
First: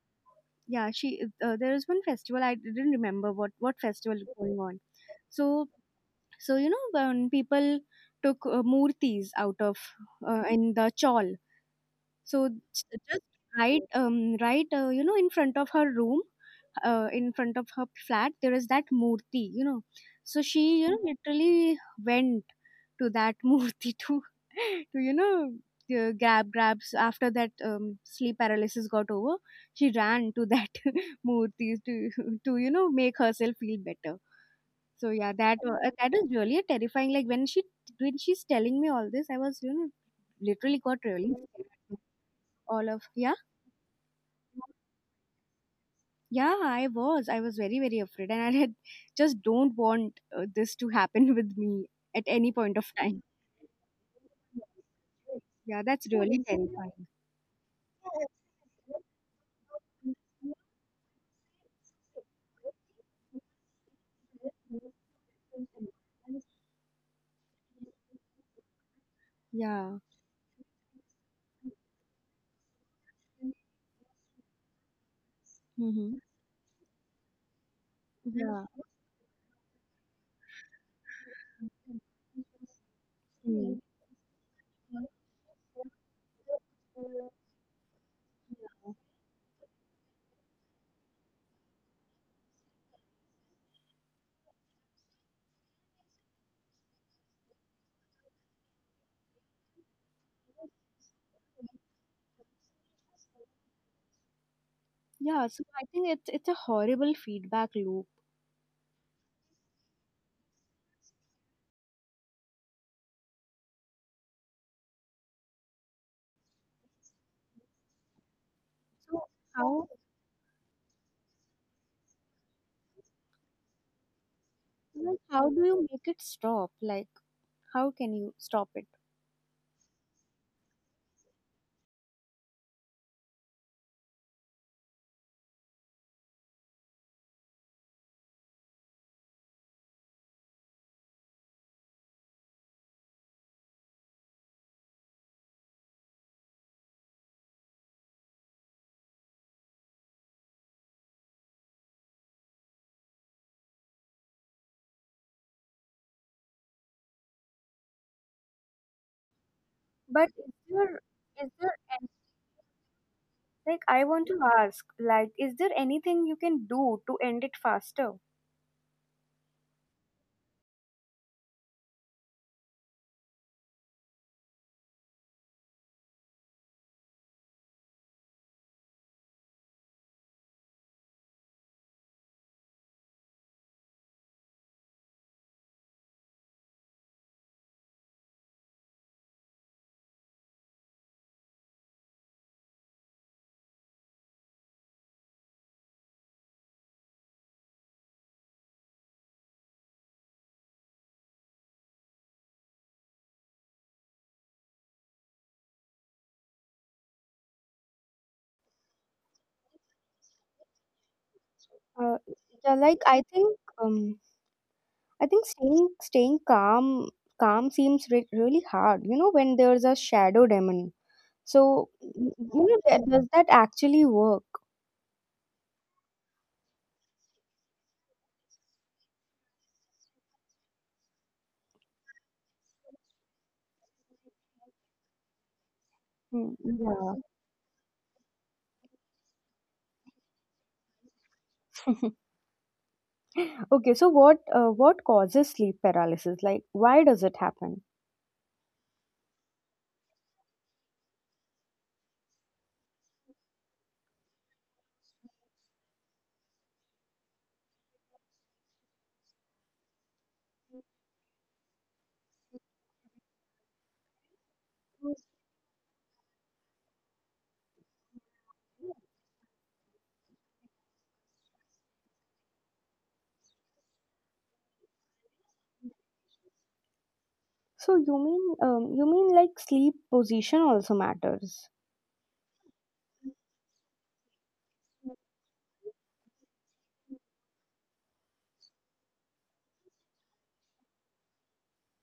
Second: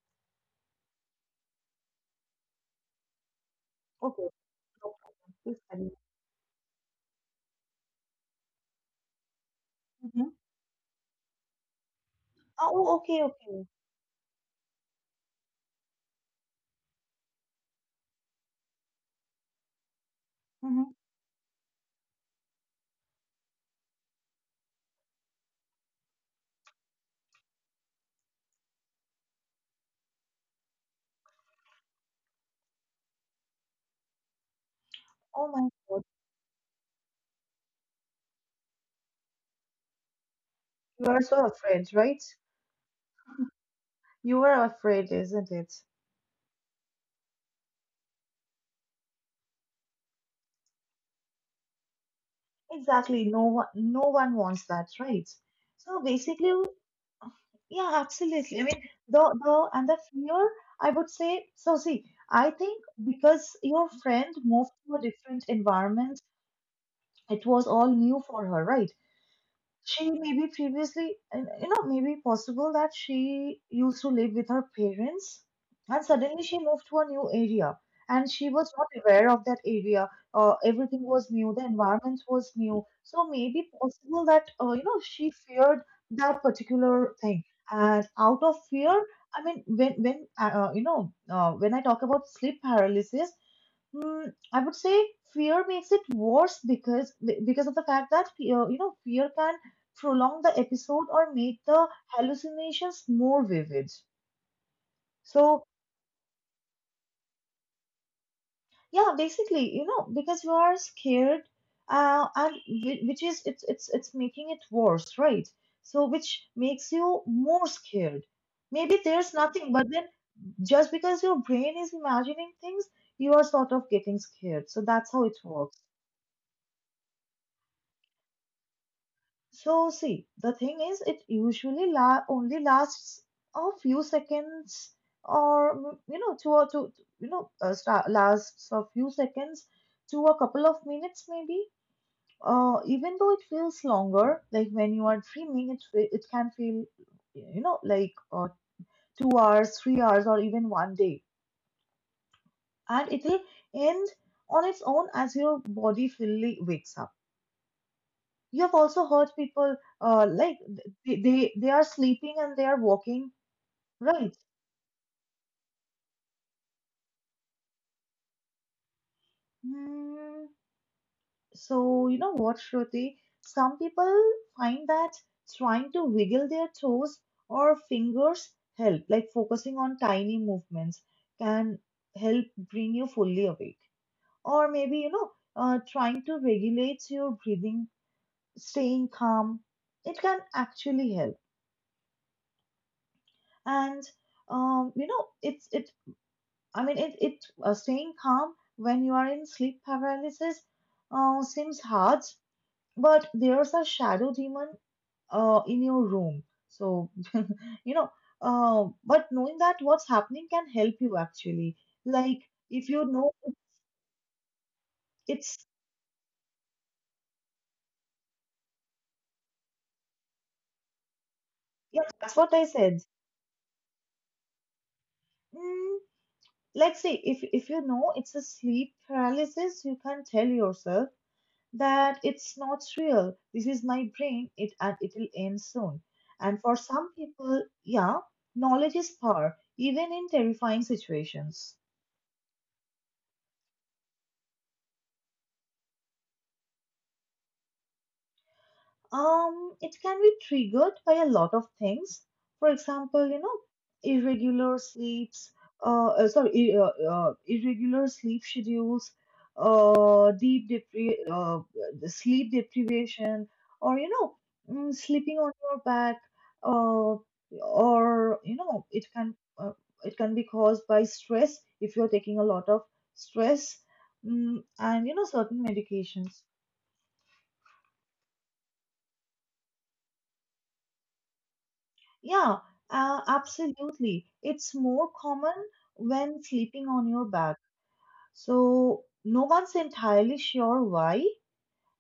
Speaker 2: Yeah, she, there is one festival, I didn't remember what festival is
Speaker 1: Okay,
Speaker 2: going on.
Speaker 1: no problem. Please
Speaker 2: So,
Speaker 1: carry
Speaker 2: so, you know, when people took, murtis out of,
Speaker 1: on. Mhm.
Speaker 2: in the chawl, so
Speaker 1: Oh,
Speaker 2: j-
Speaker 1: okay,
Speaker 2: just
Speaker 1: okay.
Speaker 2: right, right, you know, in front of her room, in front of her flat, there is that murti, you know. So she, you know,
Speaker 1: Hmm.
Speaker 2: literally went to that murti to, you know, grabs after that, sleep paralysis got over. She ran to that murti to, you know, make herself feel better. So yeah,
Speaker 1: Oh
Speaker 2: that,
Speaker 1: my God,
Speaker 2: that is really terrifying. Like, when she, when she's telling me all this, I was, you know, literally got
Speaker 1: you are
Speaker 2: really
Speaker 1: so
Speaker 2: scared,
Speaker 1: afraid, right?
Speaker 2: all of. Yeah,
Speaker 1: You are afraid, isn't it?
Speaker 2: yeah, I was, I was very, very afraid, and I had, just don't want this to happen with me at any point of time.
Speaker 1: Exactly. No one, no one wants that, right?
Speaker 2: Yeah,
Speaker 1: So
Speaker 2: that's really
Speaker 1: basically,
Speaker 2: terrifying.
Speaker 1: yeah, absolutely. I mean, the and the fear. I would say so. See, I think because your friend moved to a different environment, it was all new for her, right?
Speaker 2: Yeah.
Speaker 1: She maybe previously, and, you know, maybe possible that she used to live with her parents, and
Speaker 2: Mm-hmm.
Speaker 1: suddenly she moved to a new area, and she
Speaker 2: Yeah.
Speaker 1: was not aware of that area. Everything was new, the environment was new. So maybe
Speaker 2: Mm.
Speaker 1: possible that, you know, she feared that particular thing. And out of fear, I mean, when you know, when I talk about sleep paralysis, mm, I would say fear makes it worse because of the fact that fear, you know, fear can prolong the episode or make the hallucinations more vivid.
Speaker 2: Yeah, so
Speaker 1: So
Speaker 2: I think it's a horrible feedback loop.
Speaker 1: yeah, basically, you know, because you are scared, and which is it's making it worse, right? So which makes you more scared. Maybe
Speaker 2: So
Speaker 1: there's nothing,
Speaker 2: how,
Speaker 1: but then just because your brain is imagining things, you are sort of getting scared. So that's
Speaker 2: like,
Speaker 1: how it
Speaker 2: how do
Speaker 1: works.
Speaker 2: you make it stop, like, how can you stop it?
Speaker 1: So see, the thing is, it usually only lasts a few seconds, or you know, to a to you know, sta lasts a few seconds to a couple of minutes maybe. Even though it feels longer, like when you are dreaming, it can feel, you know, like 2 hours, 3 hours, or even one day, and it'll end on its own as your body fully wakes up. You have also heard people,
Speaker 2: But is
Speaker 1: like
Speaker 2: there, is
Speaker 1: they
Speaker 2: there
Speaker 1: are sleeping and they are walking,
Speaker 2: like, I want
Speaker 1: right?
Speaker 2: to ask, like, is there anything you can do to end it faster?
Speaker 1: Hmm. So you know what, Shruti, some people find that trying to wiggle their toes or fingers help, like focusing on tiny movements can help bring you fully awake, or maybe, you know, trying to regulate your breathing, staying calm, it can actually help. And you know it, I mean, it staying calm when you are in sleep paralysis seems hard, but there's a shadow demon in your room. So, you know, but knowing that what's happening can help you actually.
Speaker 2: Uh,
Speaker 1: Like,
Speaker 2: yeah,
Speaker 1: if
Speaker 2: like,
Speaker 1: you
Speaker 2: I
Speaker 1: know
Speaker 2: think, I think
Speaker 1: it's,
Speaker 2: staying, staying calm, calm seems really hard. You know, when there's a shadow demon. So,
Speaker 1: yeah,
Speaker 2: you
Speaker 1: that's what I
Speaker 2: know,
Speaker 1: said.
Speaker 2: that, does that actually work?
Speaker 1: Mm, like, see, if you know it's a sleep paralysis, you can tell yourself that it's not real. This is my brain, it and it'll end soon.
Speaker 2: Mm.
Speaker 1: And for some
Speaker 2: Yeah.
Speaker 1: people, yeah, knowledge is power, even in terrifying situations.
Speaker 2: Okay. So what causes sleep paralysis? Like, why does it happen?
Speaker 1: It can be triggered by a lot of things. For example, you know, irregular sleeps, irregular sleep schedules, uh, deep depri- uh, the sleep deprivation, or you know, sleeping on your back, uh, or you know, it can be caused by stress if you're taking a lot of stress, and you know, certain medications.
Speaker 2: So you mean, you mean, like, sleep position also matters.
Speaker 1: Yeah, absolutely. It's more common when sleeping on your back. So no one's entirely sure why,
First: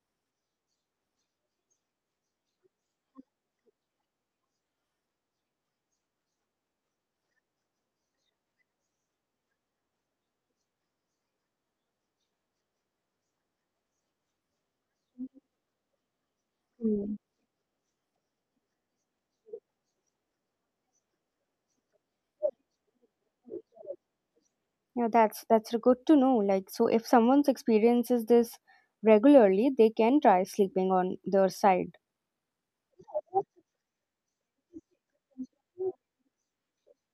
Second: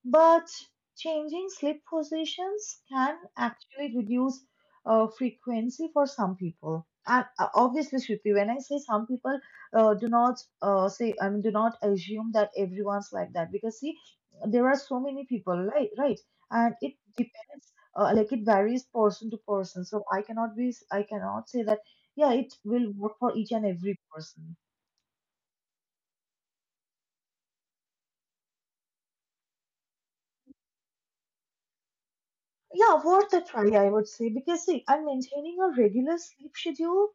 Speaker 1: but changing sleep positions can actually reduce frequency for some people. And obviously, Shruti, when I say some people, do not say, I mean, do not assume that everyone's like that because see, there are so many people, right? Right, and it
Speaker 2: Mm.
Speaker 1: it's, uh, like it varies person to person so I cannot say that yeah it will work for each and every person.
Speaker 2: Yeah, that's good to know. Like, so if someone experiences this regularly, they can try sleeping on their side.
Speaker 1: Yeah, worth a try, I would say, because see, I'm maintaining a regular sleep schedule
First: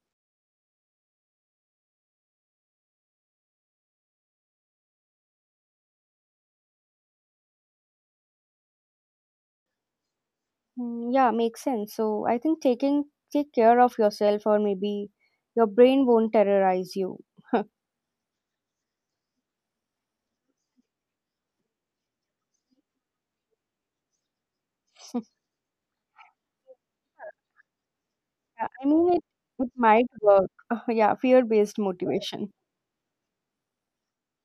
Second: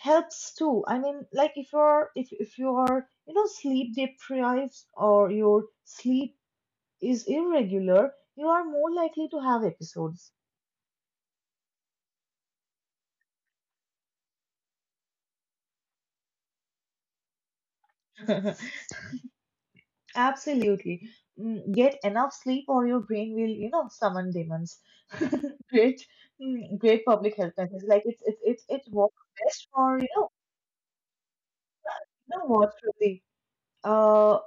Speaker 1: helps too. If you are sleep deprived or your sleep is irregular, you are more likely to have episodes.
Speaker 2: Mm. Yeah, makes sense. So I think taking, take care of yourself, or maybe your brain won't terrorize you.
Speaker 1: Absolutely. Get enough sleep or your brain will, summon demons. Great, great public health message. Like it's
Speaker 2: Yeah, I
Speaker 1: it
Speaker 2: mean,
Speaker 1: works
Speaker 2: it
Speaker 1: best
Speaker 2: it
Speaker 1: for
Speaker 2: might work. Yeah, fear-based
Speaker 1: you know
Speaker 2: motivation.
Speaker 1: what, Shruti. Uh,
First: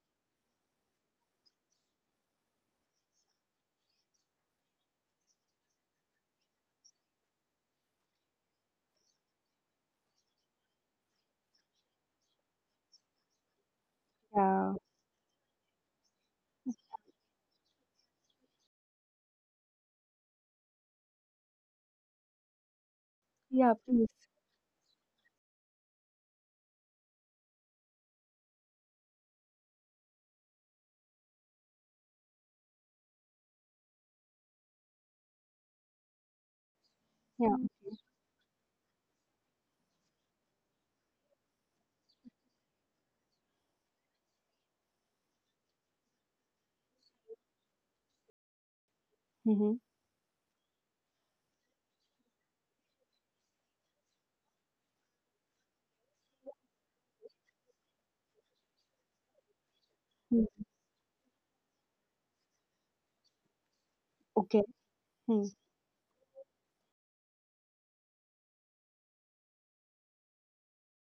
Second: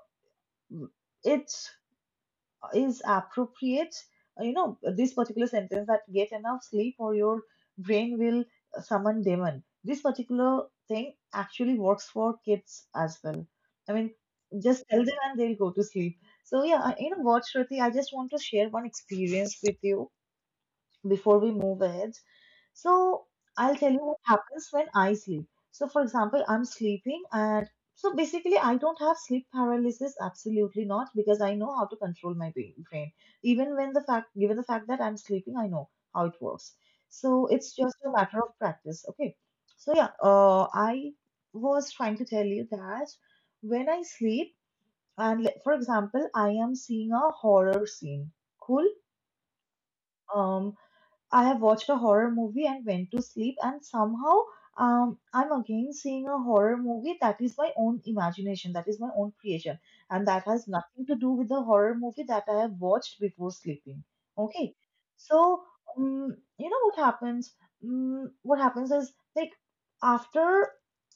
Speaker 1: it's is appropriate you know this particular sentence, that get enough sleep or your brain will summon demon, this particular thing actually works for kids as well. i mean
Speaker 2: Yeah.
Speaker 1: just tell them and they'll go to sleep. So yeah, you know what, Shruti, I just want to share one experience with you before we move ahead. So
Speaker 2: Yeah,
Speaker 1: I'll tell you
Speaker 2: please.
Speaker 1: what happens when I sleep. So for example, I'm sleeping and so basically I don't have sleep paralysis, absolutely not, because I know how to control my brain. Even when the fact, given the fact that I'm sleeping, I know how it works. So
Speaker 2: Yeah.
Speaker 1: it's just a matter of practice. Okay. So yeah, I was trying to tell you that when I sleep, and for example, I am seeing a horror scene. Cool.
Speaker 2: Mm-hmm.
Speaker 1: Um, I have watched a horror movie and went to sleep, and somehow I'm again seeing a horror movie that is my own imagination, that is my own creation, and that has nothing to do with the horror movie that I have watched before sleeping.
Speaker 2: Okay.
Speaker 1: Okay,
Speaker 2: Hmm.
Speaker 1: so you know what happens? What happens is, like, after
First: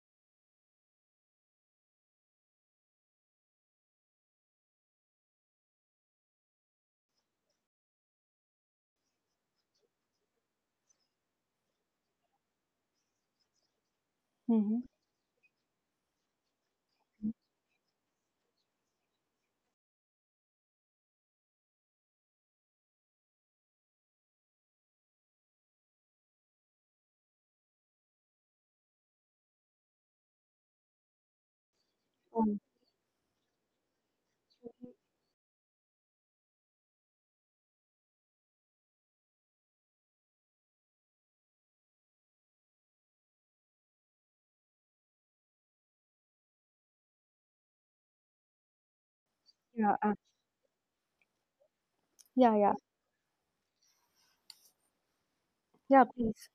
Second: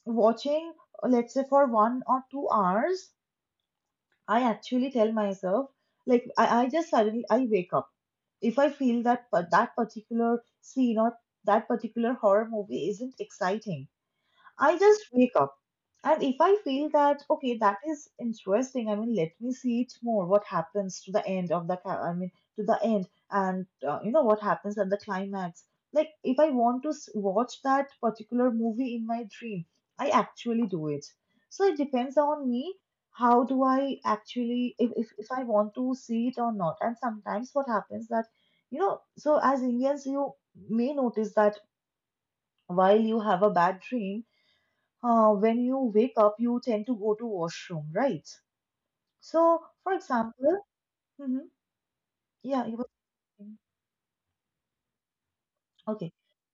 Speaker 1: watching, let's say for 1 or 2 hours, I actually tell myself like I just suddenly I wake up if I feel that that particular scene or that particular horror movie isn't exciting, I
Speaker 2: Mm-hmm.
Speaker 1: just wake up. And if I feel that, okay, that is interesting, I mean, let me see it more. What happens to the end of the, I mean, to the end, and you know, what happens at the climax. Like, if I want to watch that particular movie in my dream, I actually do it. So it depends on
Speaker 2: Mm.
Speaker 1: me. How do I actually, if I want to see it or not? And sometimes what happens that, you know, so as Indians, you may notice that while you have a bad dream, when you wake up, you tend to go to washroom, right? So, for
Speaker 2: Yeah,
Speaker 1: example, hmm,
Speaker 2: yeah,
Speaker 1: yeah,
Speaker 2: yeah,
Speaker 1: you were saying-
Speaker 2: yeah,
Speaker 1: okay.
Speaker 2: please.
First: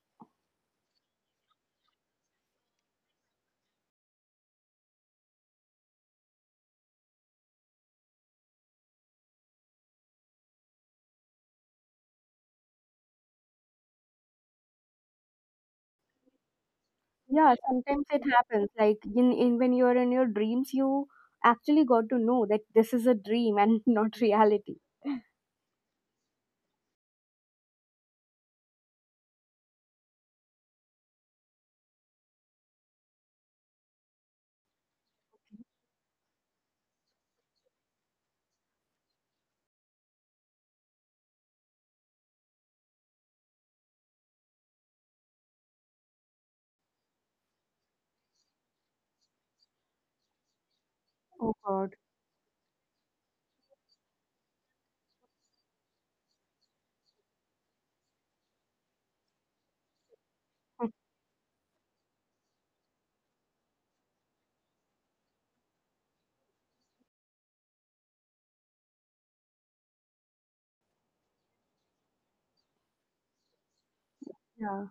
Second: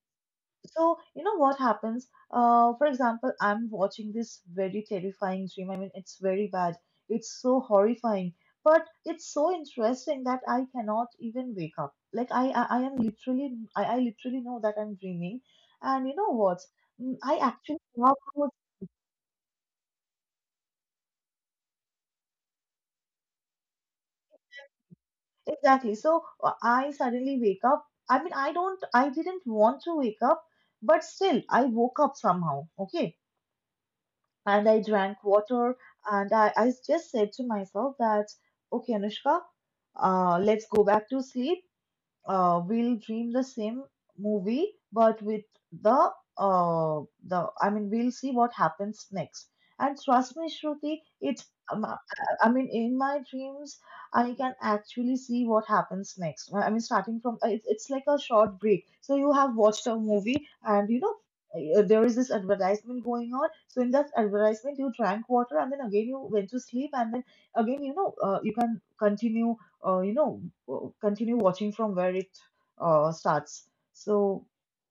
Speaker 1: So, you know what happens? For example, I'm watching this very terrifying dream. I mean, it's very bad. It's so horrifying, but it's so interesting that I cannot even wake up. Like I am literally, I literally know that I'm dreaming, and you know what? I
Speaker 2: Yeah,
Speaker 1: actually
Speaker 2: sometimes
Speaker 1: love.
Speaker 2: it happens. Like, in, when you're in your dreams, you actually got to know that this is a dream and not reality.
Speaker 1: Exactly. So I suddenly wake up. I mean, I don't, I didn't want to wake up, but still, I woke up somehow. Okay. And I drank water and I just said to myself that, okay, Anushka, let's go back to sleep. We'll dream the same movie, but with the uh, the, I mean, we'll see what happens next. And trust me, Shruti, it's
Speaker 2: Oh
Speaker 1: um,
Speaker 2: God.
Speaker 1: I I mean, in my dreams, I can actually see what happens next. I mean, starting from it's like a short break. So you have watched a movie, and you know. There is this advertisement going on. So in that advertisement, you drank water, and then again you went to sleep, and then again you can continue uh, you know, continue watching from where it starts. So
Speaker 2: Yeah.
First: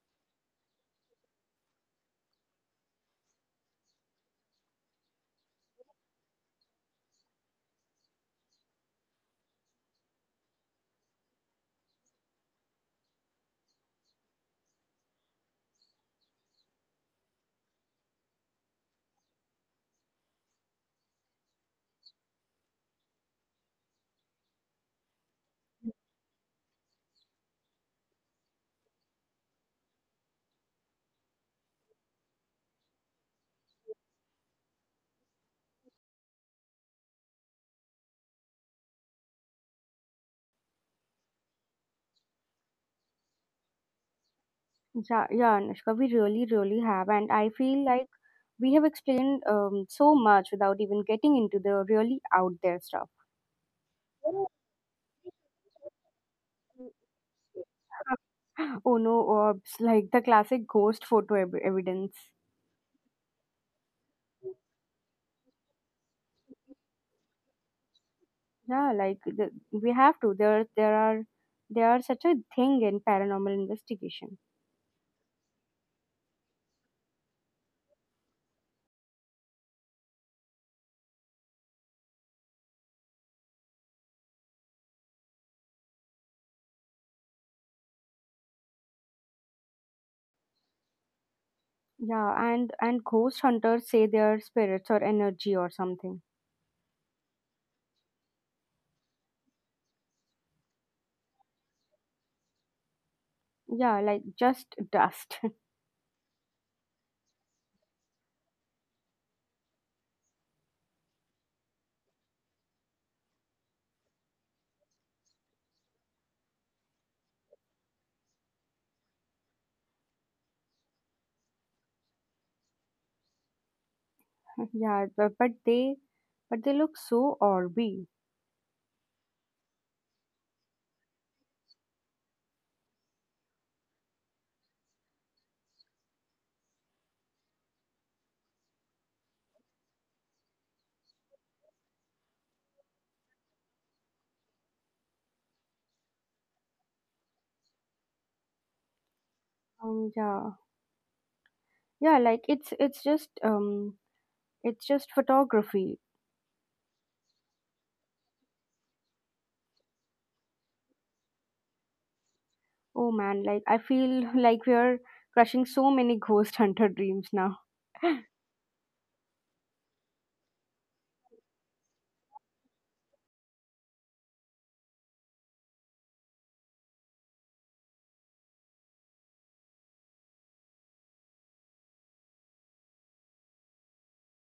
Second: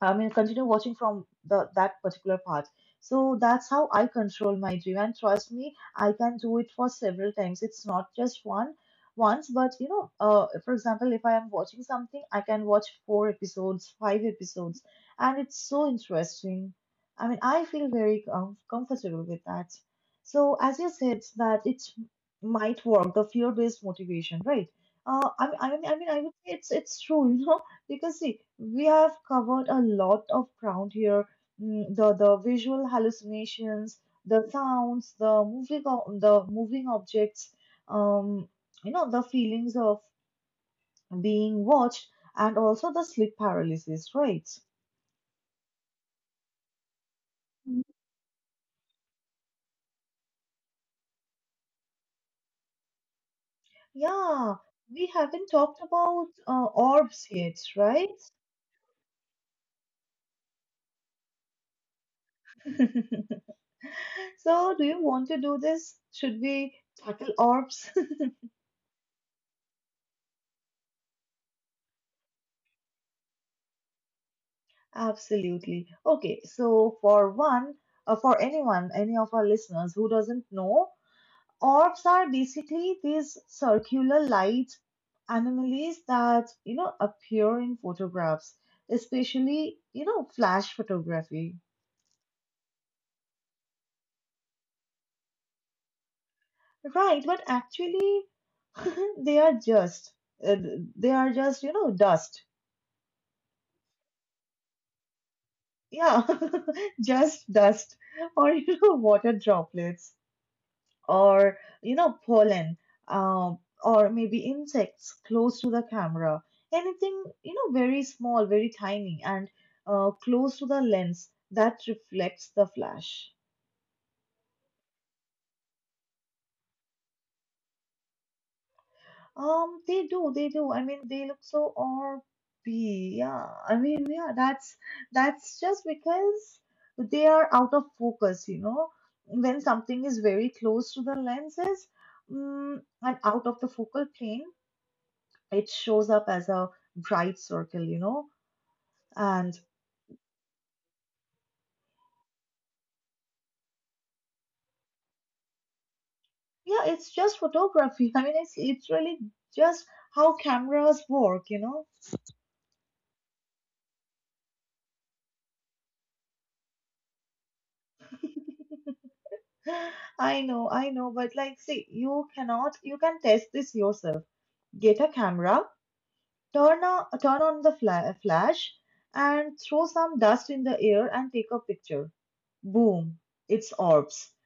Speaker 1: I mean, continue watching from the that particular part. So that's how I control my dream, and trust me, I can do it for several times. It's not just one once, but you know, for example, if I am watching something, I can watch four episodes, five episodes, and it's so interesting. I mean, I feel very comfortable with that. So as you said, that it might work, the fear-based motivation, right? I mean, I would say it's true. You know, because see, we have covered a lot of ground here. The visual hallucinations, the sounds, the the moving objects, um, you know, the feelings of being watched, and also the sleep paralysis, right?
Speaker 2: Yeah, yeah, Anushka, we really, really have. And I
Speaker 1: Mm.
Speaker 2: feel like we have explained, so much without even getting into the really out there stuff.
Speaker 1: Yeah, we haven't talked about orbs yet, right?
Speaker 2: Oh no, orbs, like the classic ghost photo evidence.
Speaker 1: So, do you want to do this? Should we tackle orbs?
Speaker 2: Yeah, like the, we have to. There are such a thing in paranormal investigation.
Speaker 1: Absolutely. Okay, so for one, for anyone, any of our listeners who doesn't know, orbs are basically these circular light anomalies that, you know, appear in photographs, especially, you know, flash photography.
Speaker 2: Yeah, and ghost hunters say they are spirits or energy or something.
Speaker 1: Right, but actually, they are just, uh, they are just, you know, dust.
Speaker 2: Yeah, like just dust.
Speaker 1: Yeah, just dust or, you know, water droplets, or you know, pollen, um, or maybe insects close to the camera, anything you know, very small, very tiny, and close to the lens that reflects the flash.
Speaker 2: Yeah, but they look so Orby.
Speaker 1: They do, they do. I mean, they look so orby. Yeah, I mean, yeah, that's just because they are out of focus, you know, when something is very close to the lenses, mm, and out of the focal plane, it shows up as a bright circle, you know? And
Speaker 2: Um, yeah, yeah, like it's just it's just photography.
Speaker 1: yeah, it's just photography. I mean, it's literally just how cameras work, you know?
Speaker 2: Oh man, like I feel like we are crushing so many ghost hunter dreams now.
Speaker 1: I know, but like, see, you cannot, you can test this yourself. Get a camera, turn on the flash, and throw some dust in the air and take a picture. Boom, it's orbs.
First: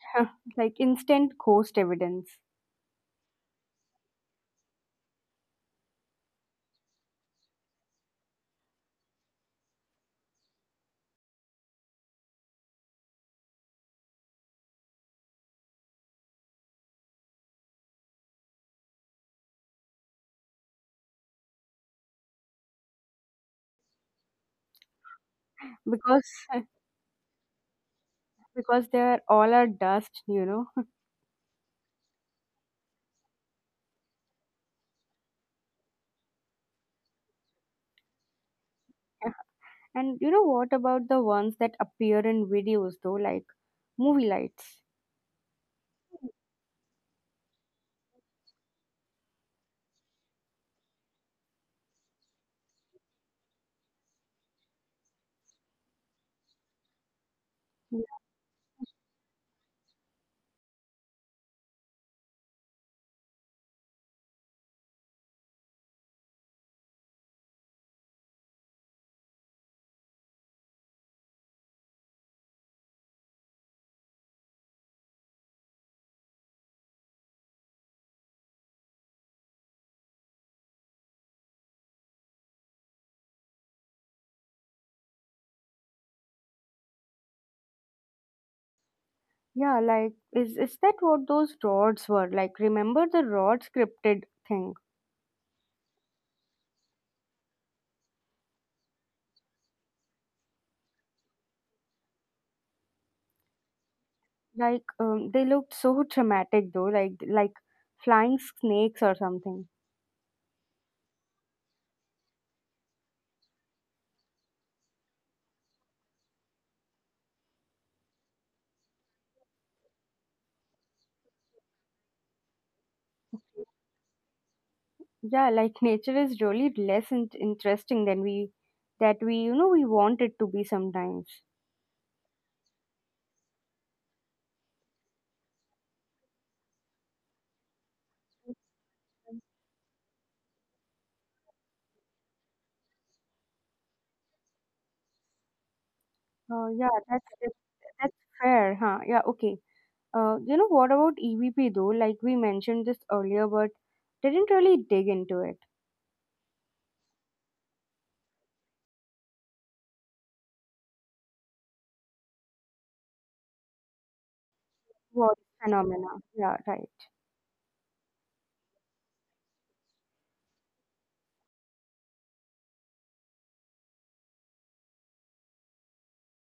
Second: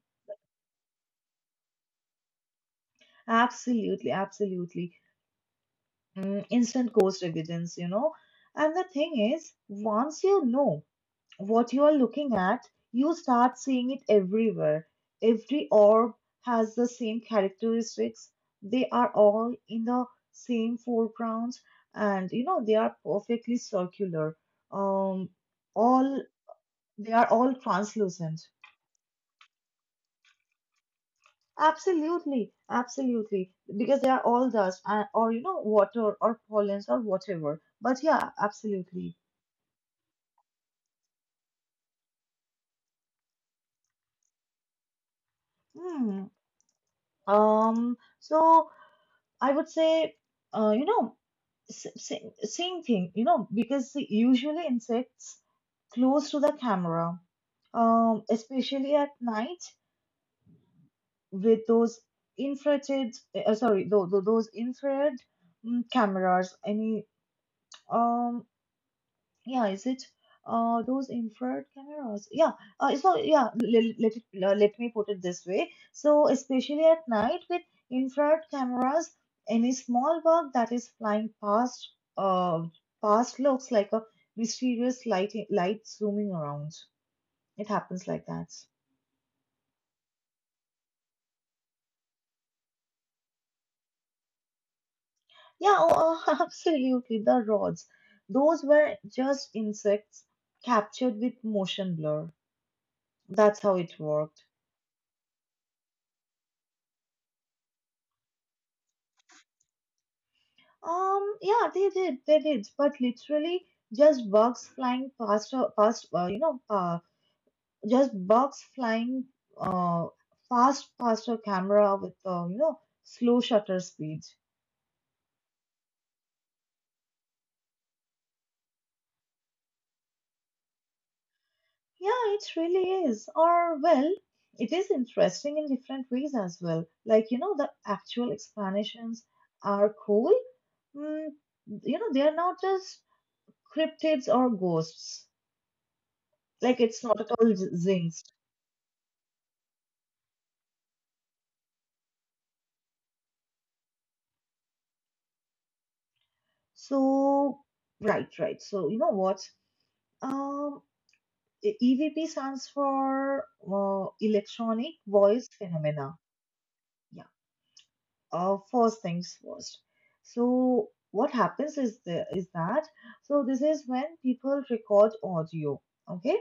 Speaker 2: Like instant ghost evidence
Speaker 1: Absolutely, absolutely. Instant cost evidence, you know. And the thing is, once you know what you are looking at, you start seeing it everywhere. Every orb has the same characteristics. They are all in the same foregrounds, and you know they are perfectly circular. Um, all
Speaker 2: because
Speaker 1: they are all translucent.
Speaker 2: because they're all are dust.
Speaker 1: Absolutely, absolutely, because they are all dust, and, or you know, water or pollens or whatever. But yeah, absolutely.
Speaker 2: And you know what about the ones that appear in videos though, like movie lights.
Speaker 1: Hmm. So I would say, you know, same thing, you know, because usually insects close to the camera, especially at night with those infrared, those infrared cameras. Um, Yeah, is it those infrared cameras? Yeah, so yeah, let me put it this way. So especially at night with infrared cameras, any small bug that is flying past uh past looks like a mysterious light zooming around. It happens like that.
Speaker 2: Yeah, like is that what those rods were? Like remember the rod scripted thing?
Speaker 1: Yeah, oh, absolutely. The rods, those were just insects captured with motion blur. That's how it worked.
Speaker 2: Like they looked so dramatic though, like flying snakes or something.
Speaker 1: Yeah, they did, but literally just bugs flying past, past, you know, just bugs flying, uh, fast past a camera with, you know, slow shutter speed.
Speaker 2: Yeah, like nature is really less interesting than we we want it to be sometimes.
Speaker 1: Yeah, it really is. Or, well, it is interesting in different ways as well. Like, you know, the actual explanations are cool. Mm, you know, they are not just cryptids or ghosts.
Speaker 2: Uh,
Speaker 1: Like,
Speaker 2: yeah,
Speaker 1: it's not
Speaker 2: that's
Speaker 1: at all
Speaker 2: that's that's
Speaker 1: zings.
Speaker 2: fair, huh? Yeah, okay. You know what about EVP though? Like we mentioned this earlier, but didn't really dig into it.
Speaker 1: So, right, right. So, you know what? Um, EVP stands for electronic
Speaker 2: What
Speaker 1: voice phenomena.
Speaker 2: phenomena? Yeah, right.
Speaker 1: Yeah. First things first. So, what happens is that so this is when people record audio. Okay.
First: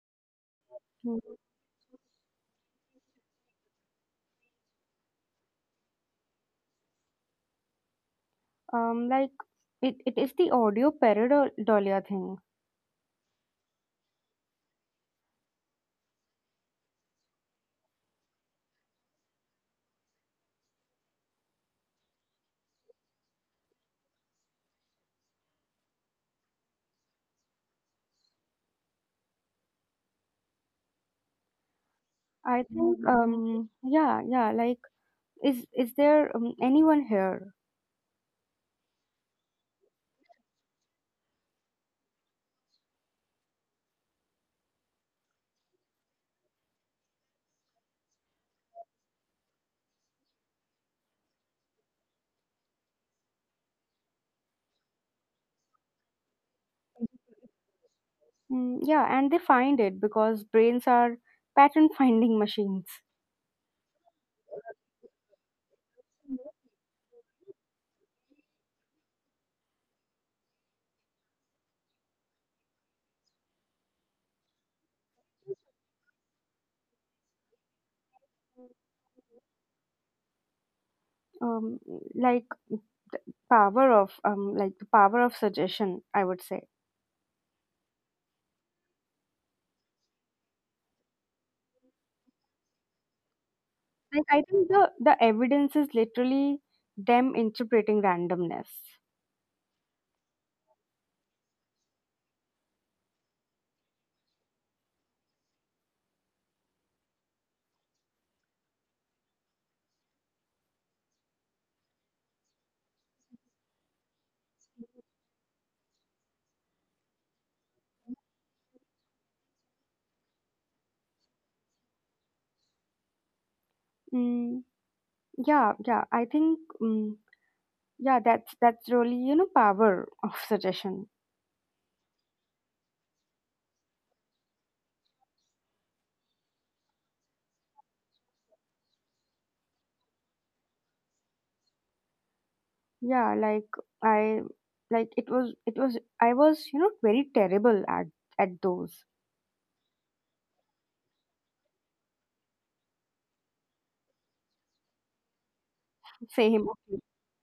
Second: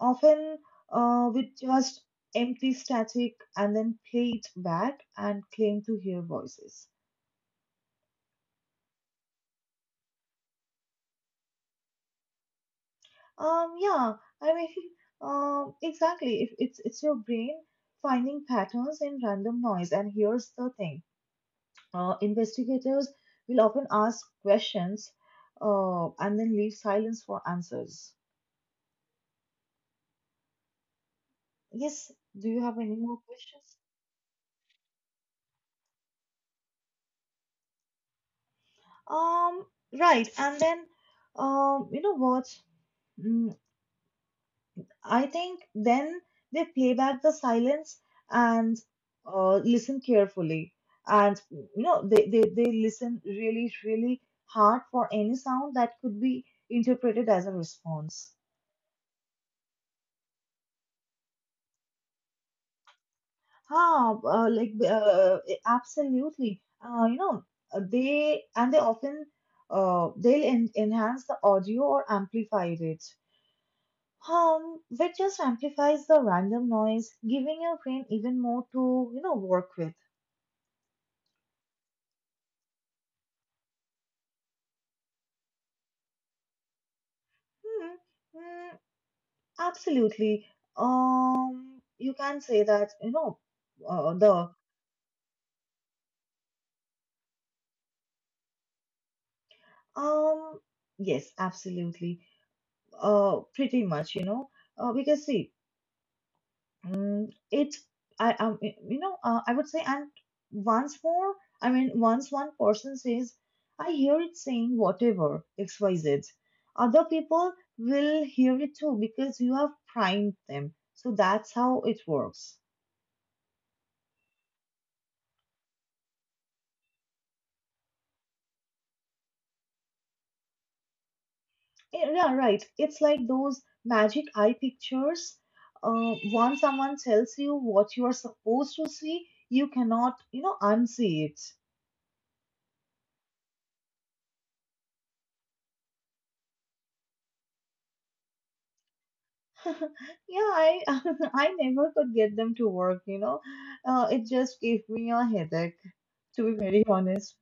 Speaker 1: Often,
Speaker 2: Mm.
Speaker 1: with just empty static and then play it back and claim to hear voices.
Speaker 2: Like it is the audio pareidolia thing.
Speaker 1: Yeah, I mean, exactly. If it's it's your brain finding patterns in random noise, and here's the thing: investigators will often ask questions, and then leave silence for answers. Yes, do you
Speaker 2: I
Speaker 1: have any
Speaker 2: think. Mhm.
Speaker 1: more questions?
Speaker 2: Yeah. Like is there anyone here
Speaker 1: Um, right, and then, you know what? Mm, I think then they pay back the silence and listen carefully. And you know, they listen really, really hard for any sound that could be interpreted as a response.
Speaker 2: mm, yeah and they find it because brains are pattern finding machines
Speaker 1: Ah, uh, like uh, Absolutely. You know, they and they often they'll en enhance the audio or amplify it. Which just amplifies the random noise, giving your brain even more to, you know, work with.
Speaker 2: um, like power of like the power of suggestion I would say
Speaker 1: Hmm. mm, Absolutely. You can say that, you know,
Speaker 2: like I
Speaker 1: the
Speaker 2: think the evidence is literally them interpreting randomness
Speaker 1: um, yes, absolutely. Pretty much, you know, because see, mm, it, you know, I would say, and once more, I mean, once one person says, I hear it saying whatever XYZ, other people will hear it too because you have primed them. So that's how it works.
Speaker 2: mm, yeah yeah that's really you know power of suggestion
Speaker 1: Yeah, yeah, right. It's like those magic eye pictures. Once someone tells you what you are supposed to see, you cannot, you know, unsee it.
Speaker 2: yeah like I like it was you know very terrible at those.
Speaker 1: Yeah, I I never could get them to work, you know. It just gave me a headache, to be
Speaker 2: Same.
Speaker 1: very
Speaker 2: Okay.
Speaker 1: honest.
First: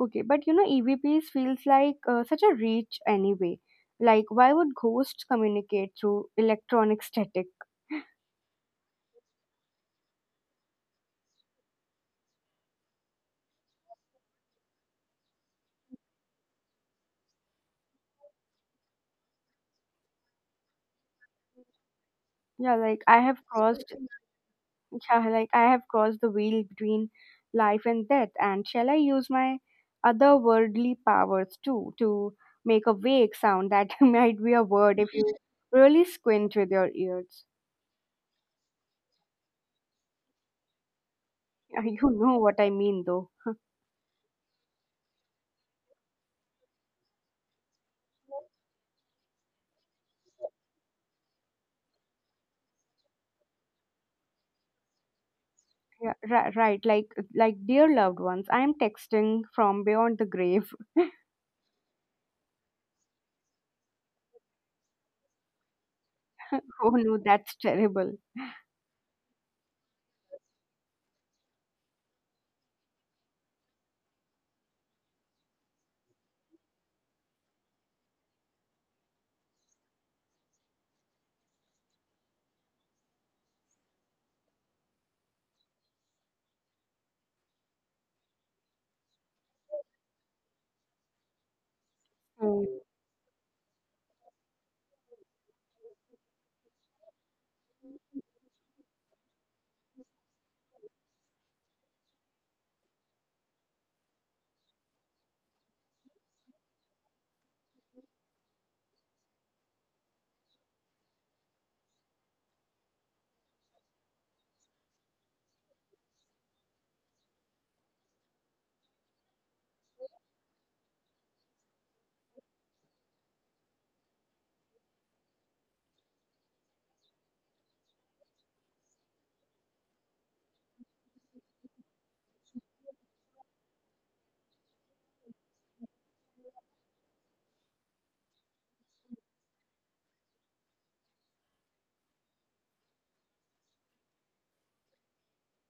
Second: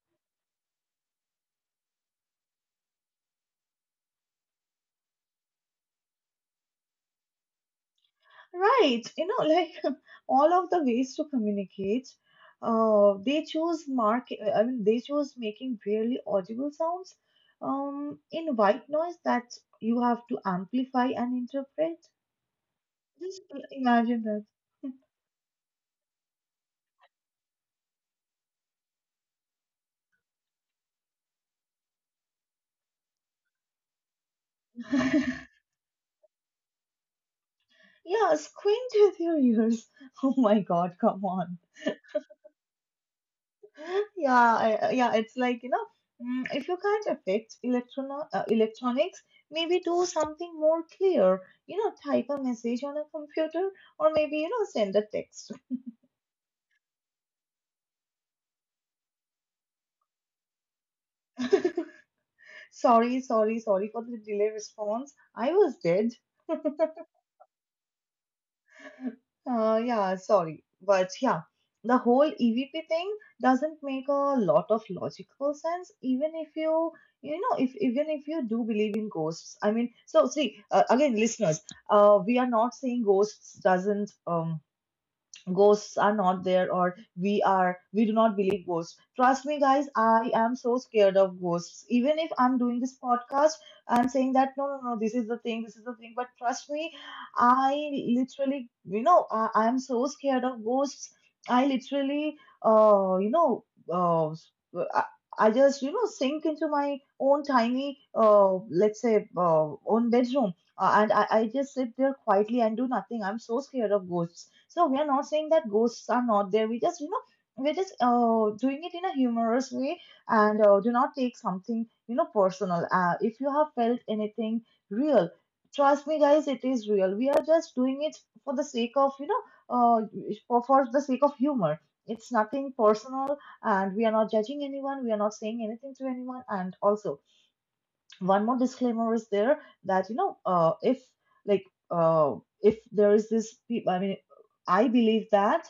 Speaker 2: Okay. But you know, EVPs feels like such a reach anyway. Like, why would ghosts communicate through electronic static?
Speaker 1: Right, you know, like all of the ways to communicate, they choose mark. I mean, they choose making barely audible sounds, in white noise that you have to amplify and interpret.
Speaker 2: Yeah, like I
Speaker 1: Just
Speaker 2: have crossed.
Speaker 1: imagine that.
Speaker 2: Yeah, like I have crossed the veil between life and death. And shall I use my otherworldly powers too to make a vague sound that might be a word if you really squint with your ears?
Speaker 1: Yeah, squint with your ears. Oh my God, come on.
Speaker 2: Yeah, you know what I mean, though.
Speaker 1: Yeah, yeah, it's like, you know, if you can't affect electronics, maybe do something more clear. You know, type a message on a computer or maybe, you know, send a text.
Speaker 2: Right. Like, dear loved ones, I am texting from beyond the grave.
Speaker 1: Sorry, sorry for the delay response. I was dead.
Speaker 2: Oh no, that's terrible.
Speaker 1: Yeah, sorry. But yeah, the whole EVP thing doesn't make a lot of logical sense, even if you, you know, if even if you do believe in ghosts. I mean, so see, again, listeners, we are not saying ghosts doesn't ghosts are not there, or we do not believe ghosts. Trust me, guys, I am so scared of ghosts even if I'm
Speaker 2: Mm,
Speaker 1: doing this podcast. I'm saying that, no, this is the thing, but trust me, I literally, you know, I'm so scared of ghosts. I literally, uh you know uh I, just, you know, sink into my own tiny, let's say own bedroom, and I just sit there quietly and do nothing. I'm so scared of ghosts. So we are not saying that ghosts are not there. We just, you know, we're just doing it in a humorous way, and do not take something, you know, personal. If you have felt anything real, trust me, guys, it is real. We are just doing it for the sake of, you know, uh, for the sake of humor. It's nothing personal, and we are not judging anyone. We are not saying anything to anyone. And also, one more disclaimer is there, that you know, like uh, if there is this I believe that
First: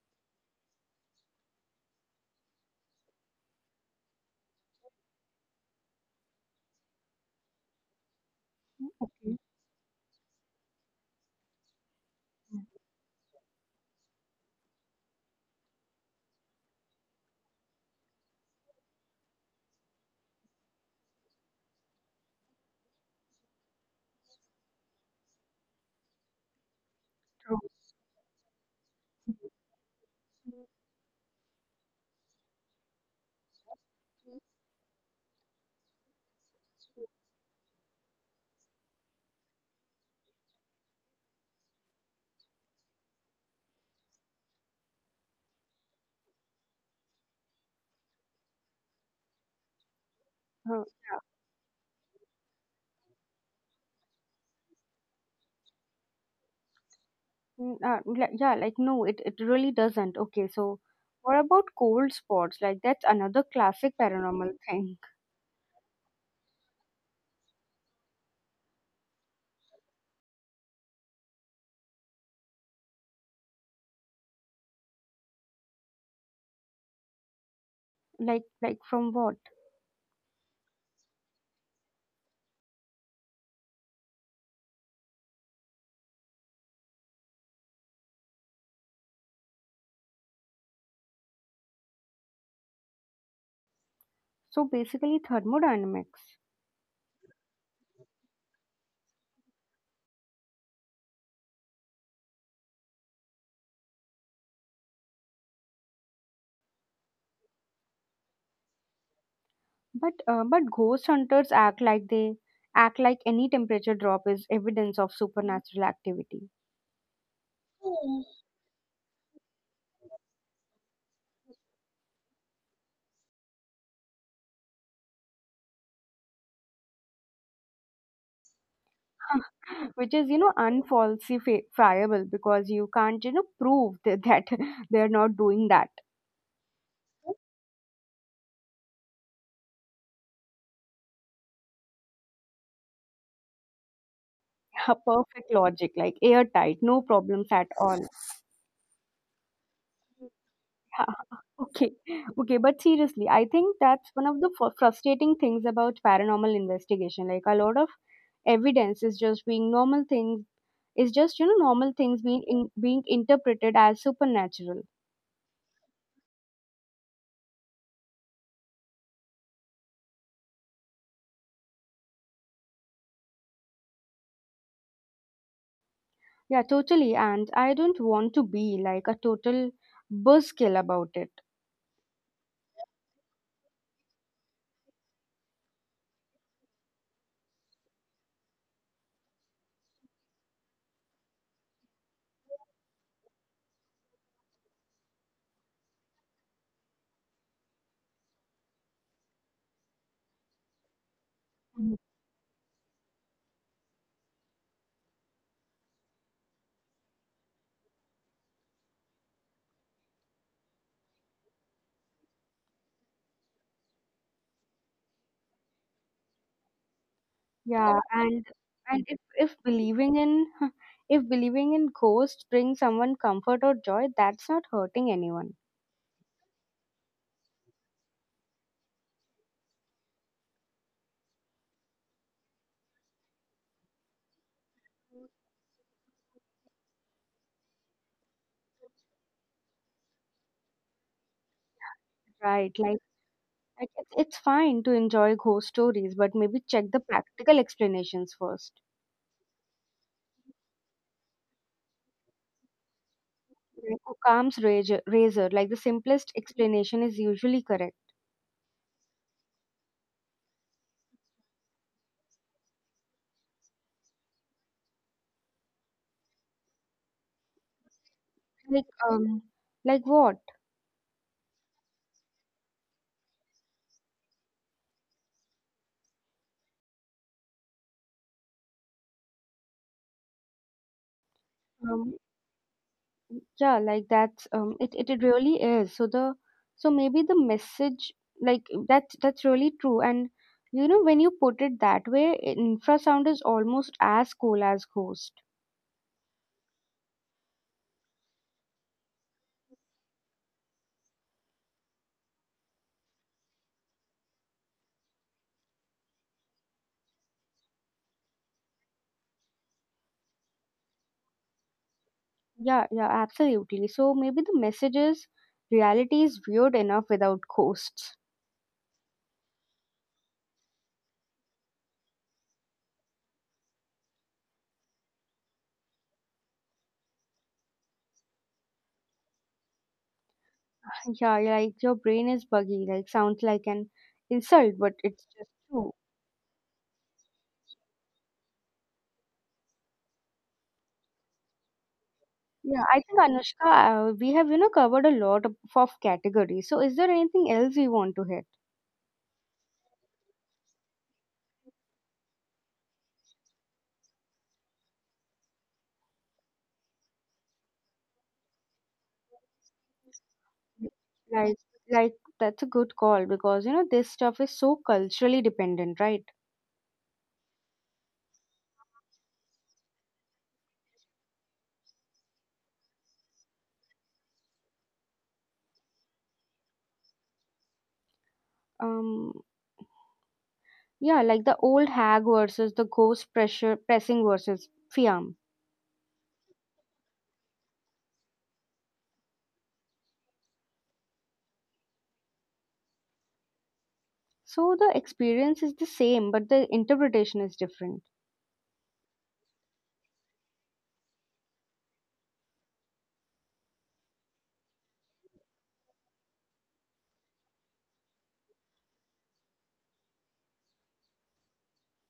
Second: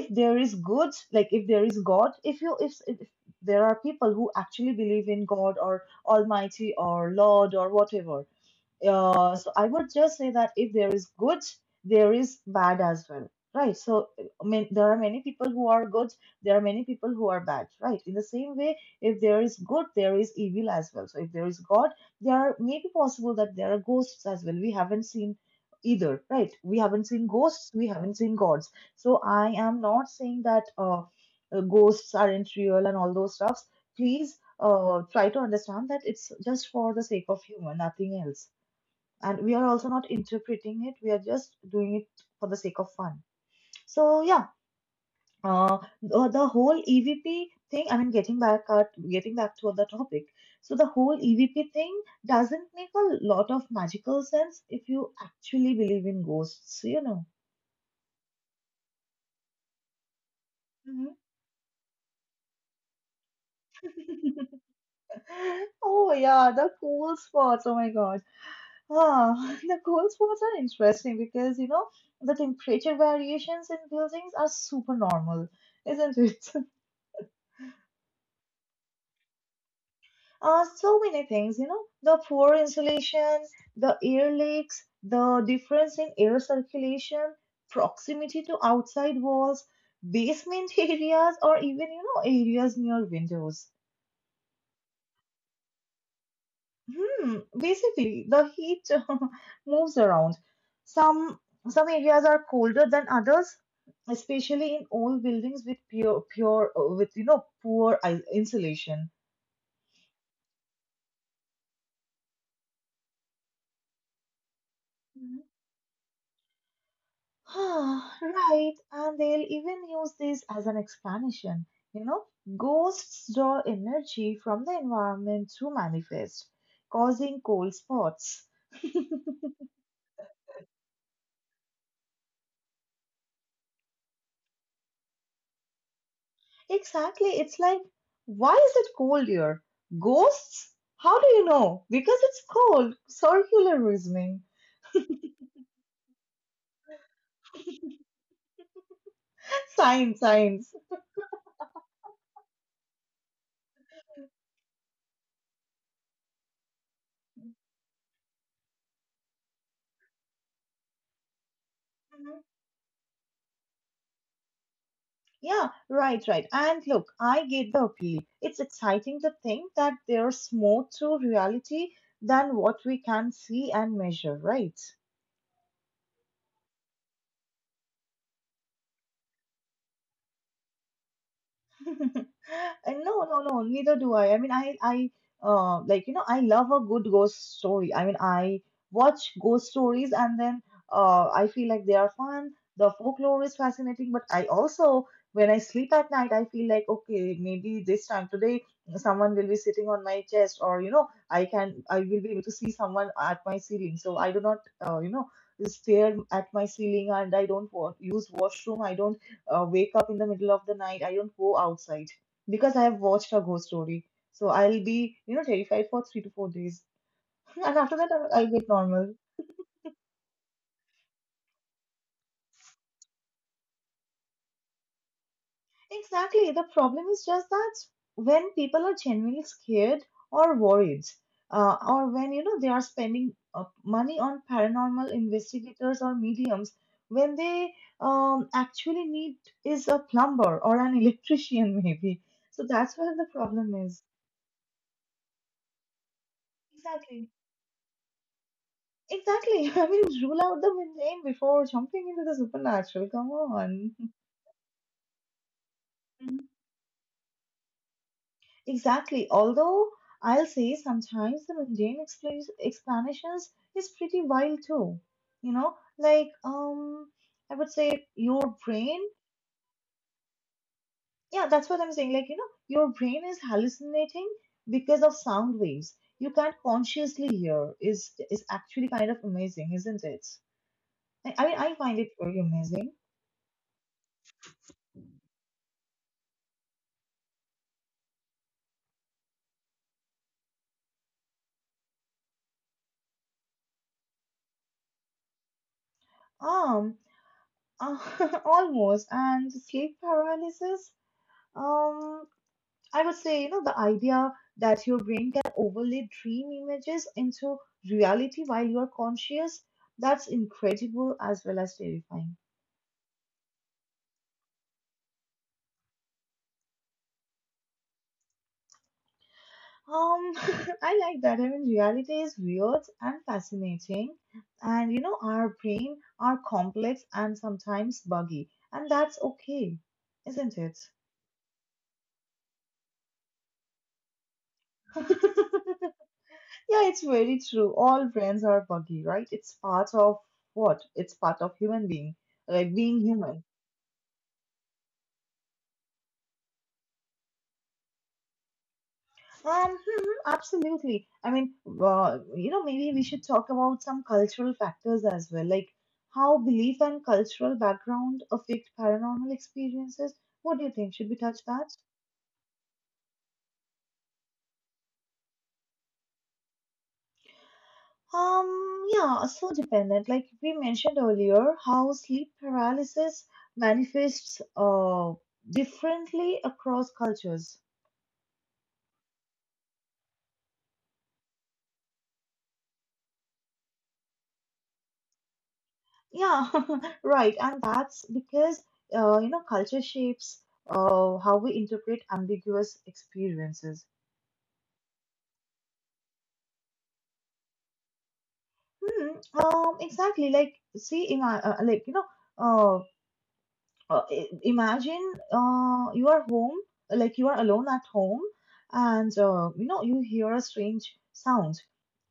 Speaker 1: if there is good, like if there is God, if you if there are people who actually believe in God or almighty or lord or whatever,
Speaker 2: mm.
Speaker 1: so I would just say that if there is good, there is bad as well, right? So I mean, there are many people who are good, there are many people who are bad, right? In the same way, if there is good, there is evil as well. So if there is God, there are maybe possible that there are ghosts as well. We haven't seen either, right? We haven't seen
Speaker 2: True.
Speaker 1: ghosts, we haven't seen gods. So I am not saying that ghosts aren't real and all those stuffs. Please try to understand that it's just for the sake of humor, nothing else, and we are also not interpreting it, we are just doing it for the sake of fun. So yeah, the whole EVP thing, I mean, getting back to the topic, so
Speaker 2: Uh,
Speaker 1: the whole EVP thing doesn't make a lot of magical sense if you actually believe in ghosts, you know.
Speaker 2: yeah, like no, it really doesn't. Okay, so
Speaker 1: Mhm.
Speaker 2: what about cold spots? Like that's another classic paranormal thing.
Speaker 1: Oh yeah, the cool spots. Oh my God. Ah, the cool spots are interesting because, you know, the temperature variations in buildings are super normal, isn't it?
Speaker 2: Like from what?
Speaker 1: So many things, you know, the poor insulation, the air leaks, the difference in air circulation, proximity to outside walls, basement areas, or even, you know, areas near windows.
Speaker 2: So basically thermodynamics.
Speaker 1: Hmm, basically, the heat moves around. Some some areas are colder than others, especially in old buildings with pure pure with you know, insulation.
Speaker 2: But ghost hunters act like any temperature drop is evidence of supernatural activity.
Speaker 1: Ah, right, and they'll even use this as an explanation. You know, ghosts draw energy from the environment to manifest, causing cold spots.
Speaker 2: Which is you know unfalsifiable because you can't you know prove that they're not doing that.
Speaker 1: Exactly, it's like, why is it cold here? Ghosts? How do you know? Because it's cold. Circular reasoning.
Speaker 2: Ha, perfect logic, like airtight, no problems at all.
Speaker 1: Science, science.
Speaker 2: Okay, okay, but seriously, I think that's one of the frustrating things about paranormal investigation. Like a lot of evidence is just being normal things, is just you know normal things being interpreted as supernatural.
Speaker 1: Yeah, right, right. And look, I get the appeal. It's exciting to think that there's more to reality than what we can see and measure, right?
Speaker 2: Yeah, totally. And I don't want to be like a total buzzkill about it.
Speaker 1: No, no, no, neither do I. I mean, you know, I love a good ghost story. I mean, I watch ghost stories and then, I feel like they are fun. The folklore is fascinating, but I also, when I sleep at night, I feel like, okay, maybe this time today, someone will be sitting on my chest, or, you know, I will be able to see someone at my ceiling. So I do not, you know, stare at my ceiling, and I don't use washroom. I don't wake up in the middle of the night. I don't go outside because I have watched a ghost story. So I'll be, you know, terrified for 3 to 4 days. And after
Speaker 2: Yeah,
Speaker 1: that, I'll get
Speaker 2: and
Speaker 1: normal.
Speaker 2: if believing in if believing in ghosts brings someone comfort or joy, that's not hurting anyone,
Speaker 1: Exactly. The problem is just that when people are genuinely scared or worried, or when, you know, they are spending money on paranormal investigators or mediums, when they actually need is a plumber or an electrician, maybe. So
Speaker 2: right?
Speaker 1: that's
Speaker 2: Like
Speaker 1: where the problem
Speaker 2: like
Speaker 1: is.
Speaker 2: it's fine to enjoy ghost stories, but maybe check the
Speaker 1: Exactly.
Speaker 2: practical explanations first.
Speaker 1: Exactly. I mean, rule out the mundane before jumping into the supernatural. Come on.
Speaker 2: Like Occam's razor, razor, like the simplest
Speaker 1: Mhm.
Speaker 2: explanation is usually correct.
Speaker 1: Exactly. Although I'll say sometimes the mundane explains explanations is pretty wild too. You know, like I would say your
Speaker 2: Like
Speaker 1: brain.
Speaker 2: what?
Speaker 1: Yeah, that's what I'm saying. Like, you know, your brain is hallucinating because of sound waves you can't consciously hear. Is actually kind of amazing, isn't it? I mean, I find it very amazing.
Speaker 2: Yeah like that's it, it it really is so the so maybe the message like that's really true and you know when you put it that way infrasound is almost as cool as ghost.
Speaker 1: Um, Uh, almost. And sleep paralysis? Um, I would say, you know, the idea that your brain can overlay dream images into reality while you're conscious, that's incredible as well as terrifying.
Speaker 2: Yeah yeah absolutely so maybe the message is reality is weird enough without ghosts.
Speaker 1: Um, I like that. I mean, reality is weird and fascinating. And, you know, our brain are complex and sometimes buggy. And that's okay, isn't it?
Speaker 2: Yeah yeah, like your brain is buggy like sounds like an insult but it's just true.
Speaker 1: Yeah, it's very true. All brains are buggy, right? It's part of what? It's part of human being, like
Speaker 2: Yeah I
Speaker 1: being
Speaker 2: think
Speaker 1: human.
Speaker 2: Anushka we have you know covered a lot of categories so is there anything else you want to hit.
Speaker 1: Mhm, absolutely. I mean, you know, maybe we should talk about some cultural factors as well, like how belief and cultural background affect paranormal experiences. What do you think? Should we touch
Speaker 2: Like,
Speaker 1: that?
Speaker 2: like that's a good call because you know this stuff is so culturally dependent, right?
Speaker 1: Yeah, so dependent. Like we mentioned earlier, how sleep paralysis manifests differently across cultures.
Speaker 2: Um, yeah, like the old hag versus the ghost pressure pressing versus fiam.
Speaker 1: Yeah, right. And that's because, you know, culture shapes how we interpret ambiguous experiences.
Speaker 2: So the experience is the same, but the interpretation is different.
Speaker 1: Hmm. Exactly. Like, see, uh, imagine you are home, like you are alone at home, and you know, you hear a strange sound.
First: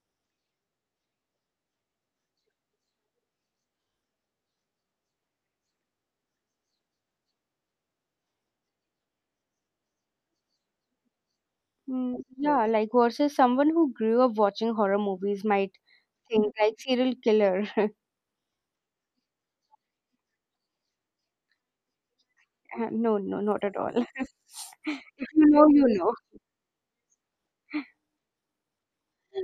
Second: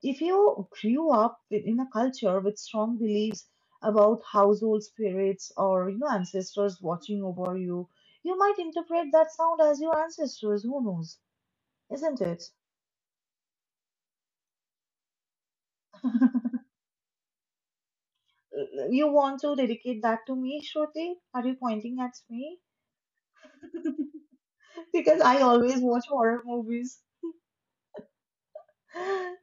Speaker 1: If you grew up in a culture with strong beliefs about household spirits, or you know, ancestors watching over you, you might interpret that sound as your ancestors. Who knows, isn't
Speaker 2: Mm,
Speaker 1: it?
Speaker 2: yeah, like versus someone who grew up watching horror movies might think like serial killer.
Speaker 1: You want to dedicate that to me, Shruti? Are you pointing at me?
Speaker 2: No, no, not at all.
Speaker 1: Because I
Speaker 2: You know,
Speaker 1: always
Speaker 2: you
Speaker 1: watch
Speaker 2: know.
Speaker 1: horror movies.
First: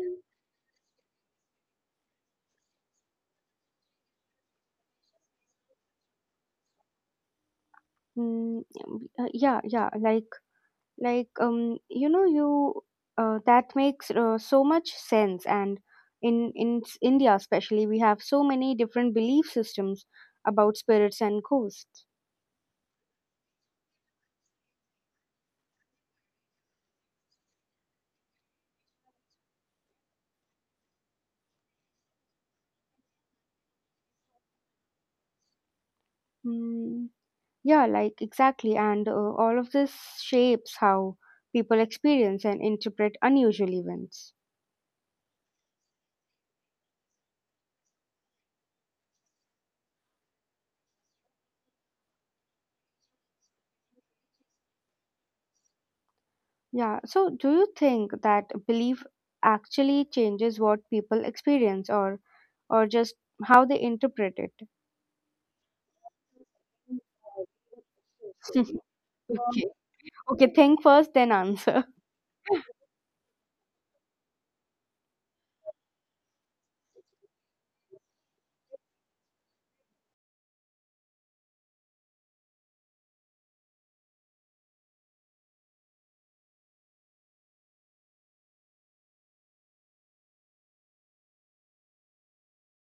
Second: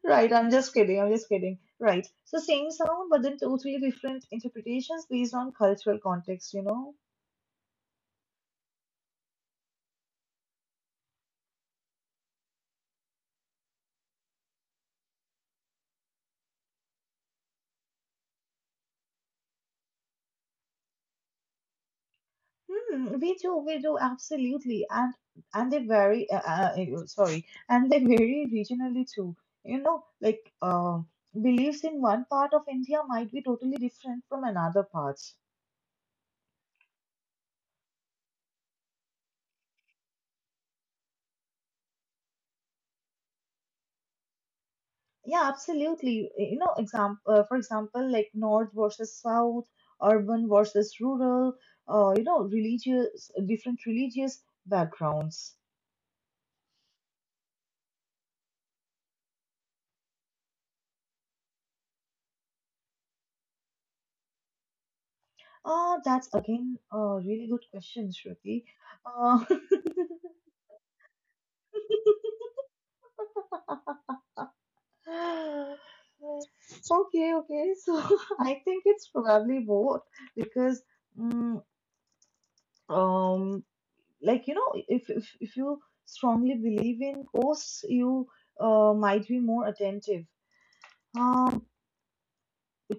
Speaker 1: Right, I'm just kidding. I'm just kidding. Right. So same sound, but then totally different interpretations based on cultural context, you know?
Speaker 2: Yeah, yeah, like you know you that makes so much sense and in india especially we have so many different belief systems about spirits and ghosts.
Speaker 1: Hmm, we do, absolutely. And they vary, sorry, and they vary regionally too. You know, like beliefs in one part of India might be totally different from another part.
Speaker 2: Mm, yeah like exactly and all of this shapes how people experience and interpret unusual events.
Speaker 1: Yeah, absolutely. You know, for example, like North versus South, urban versus rural, you know, religious, different religious backgrounds.
Speaker 2: Yeah so do you think that belief actually changes what people experience or just how they interpret it.
Speaker 1: That's again a really good question, Shruti. Uh,
Speaker 2: Okay okay think first then answer.
Speaker 1: okay, okay. So I think it's probably both because, mm, um, like you know, if you strongly believe in ghosts, you might be more attentive. Um,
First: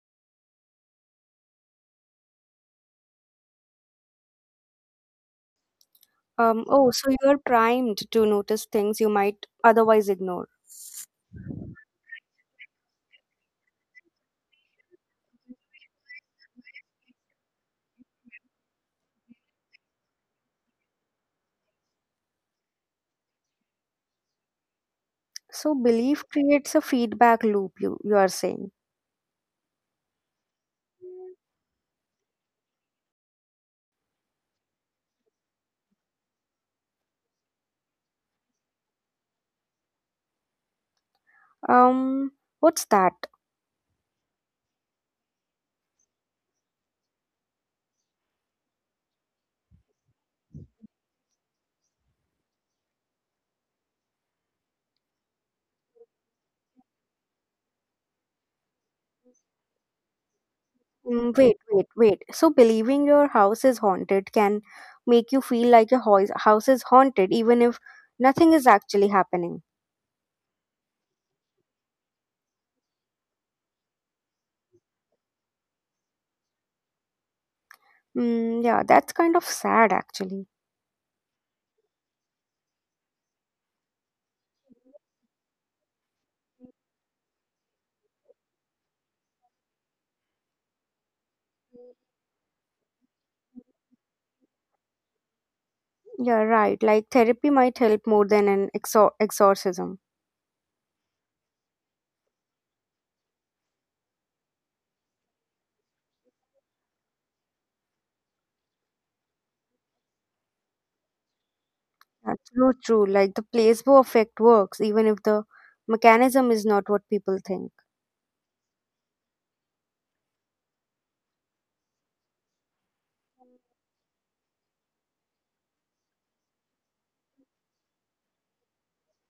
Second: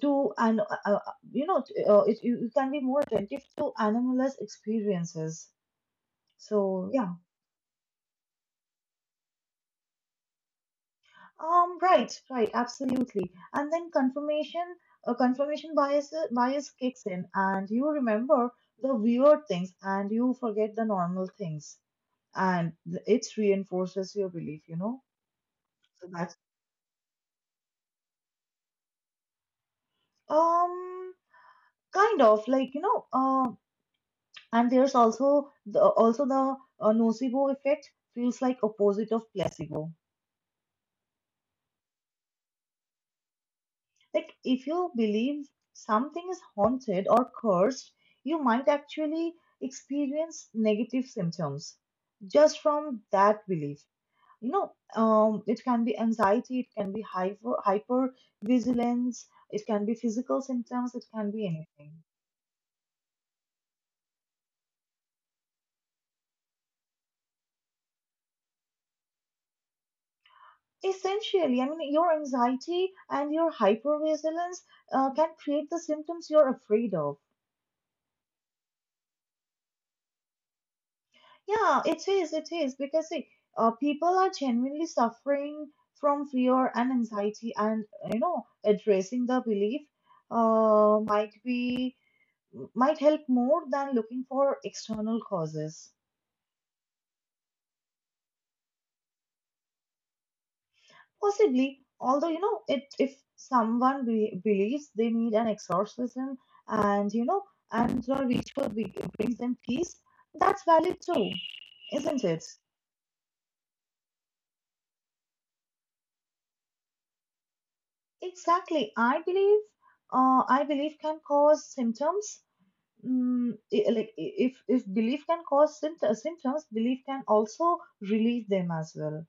Speaker 1: to an you know, you can be more attentive to anomalous experiences, so
Speaker 2: Oh, so
Speaker 1: yeah.
Speaker 2: you're primed to notice things you might otherwise ignore.
Speaker 1: Right, right, absolutely. And then confirmation bias kicks in, and you remember the weird things and you forget the normal things, and it reinforces your belief, you know.
Speaker 2: So
Speaker 1: So
Speaker 2: belief
Speaker 1: that's,
Speaker 2: creates a feedback loop, you are saying.
Speaker 1: um kind of like, you know, and there's also the nocebo effect, feels like opposite of placebo.
Speaker 2: Um, what's that?
Speaker 1: Like, if you believe something is haunted or cursed, you might actually experience negative symptoms just from that belief. You know, it can be anxiety, it can be hyper vigilance, it can be physical symptoms, it can
Speaker 2: Mm,
Speaker 1: be
Speaker 2: wait, wait,
Speaker 1: anything.
Speaker 2: wait. So believing your house is haunted can make you feel like your house is haunted even if nothing is actually happening.
Speaker 1: Essentially, I mean, your anxiety and your hypervigilance can create the symptoms you're afraid of.
Speaker 2: Mm, yeah, that's kind of sad actually.
Speaker 1: Yeah, it is, because see, people are genuinely suffering from fear and anxiety, and you know, addressing the belief uh, might be might help more than looking for external causes.
Speaker 2: Yeah, right. Like therapy might help more than an exorcism.
Speaker 1: Possibly, although you know, it if someone be believes they need an exorcism, and you know, and the ritual brings them peace, that's valid too, isn't
Speaker 2: Yeah,
Speaker 1: it?
Speaker 2: true, true. Like the placebo effect works even if the mechanism is not what people think.
Speaker 1: Exactly. I believe can cause symptoms. Mm, if belief can cause symptoms, belief can also relieve them as well.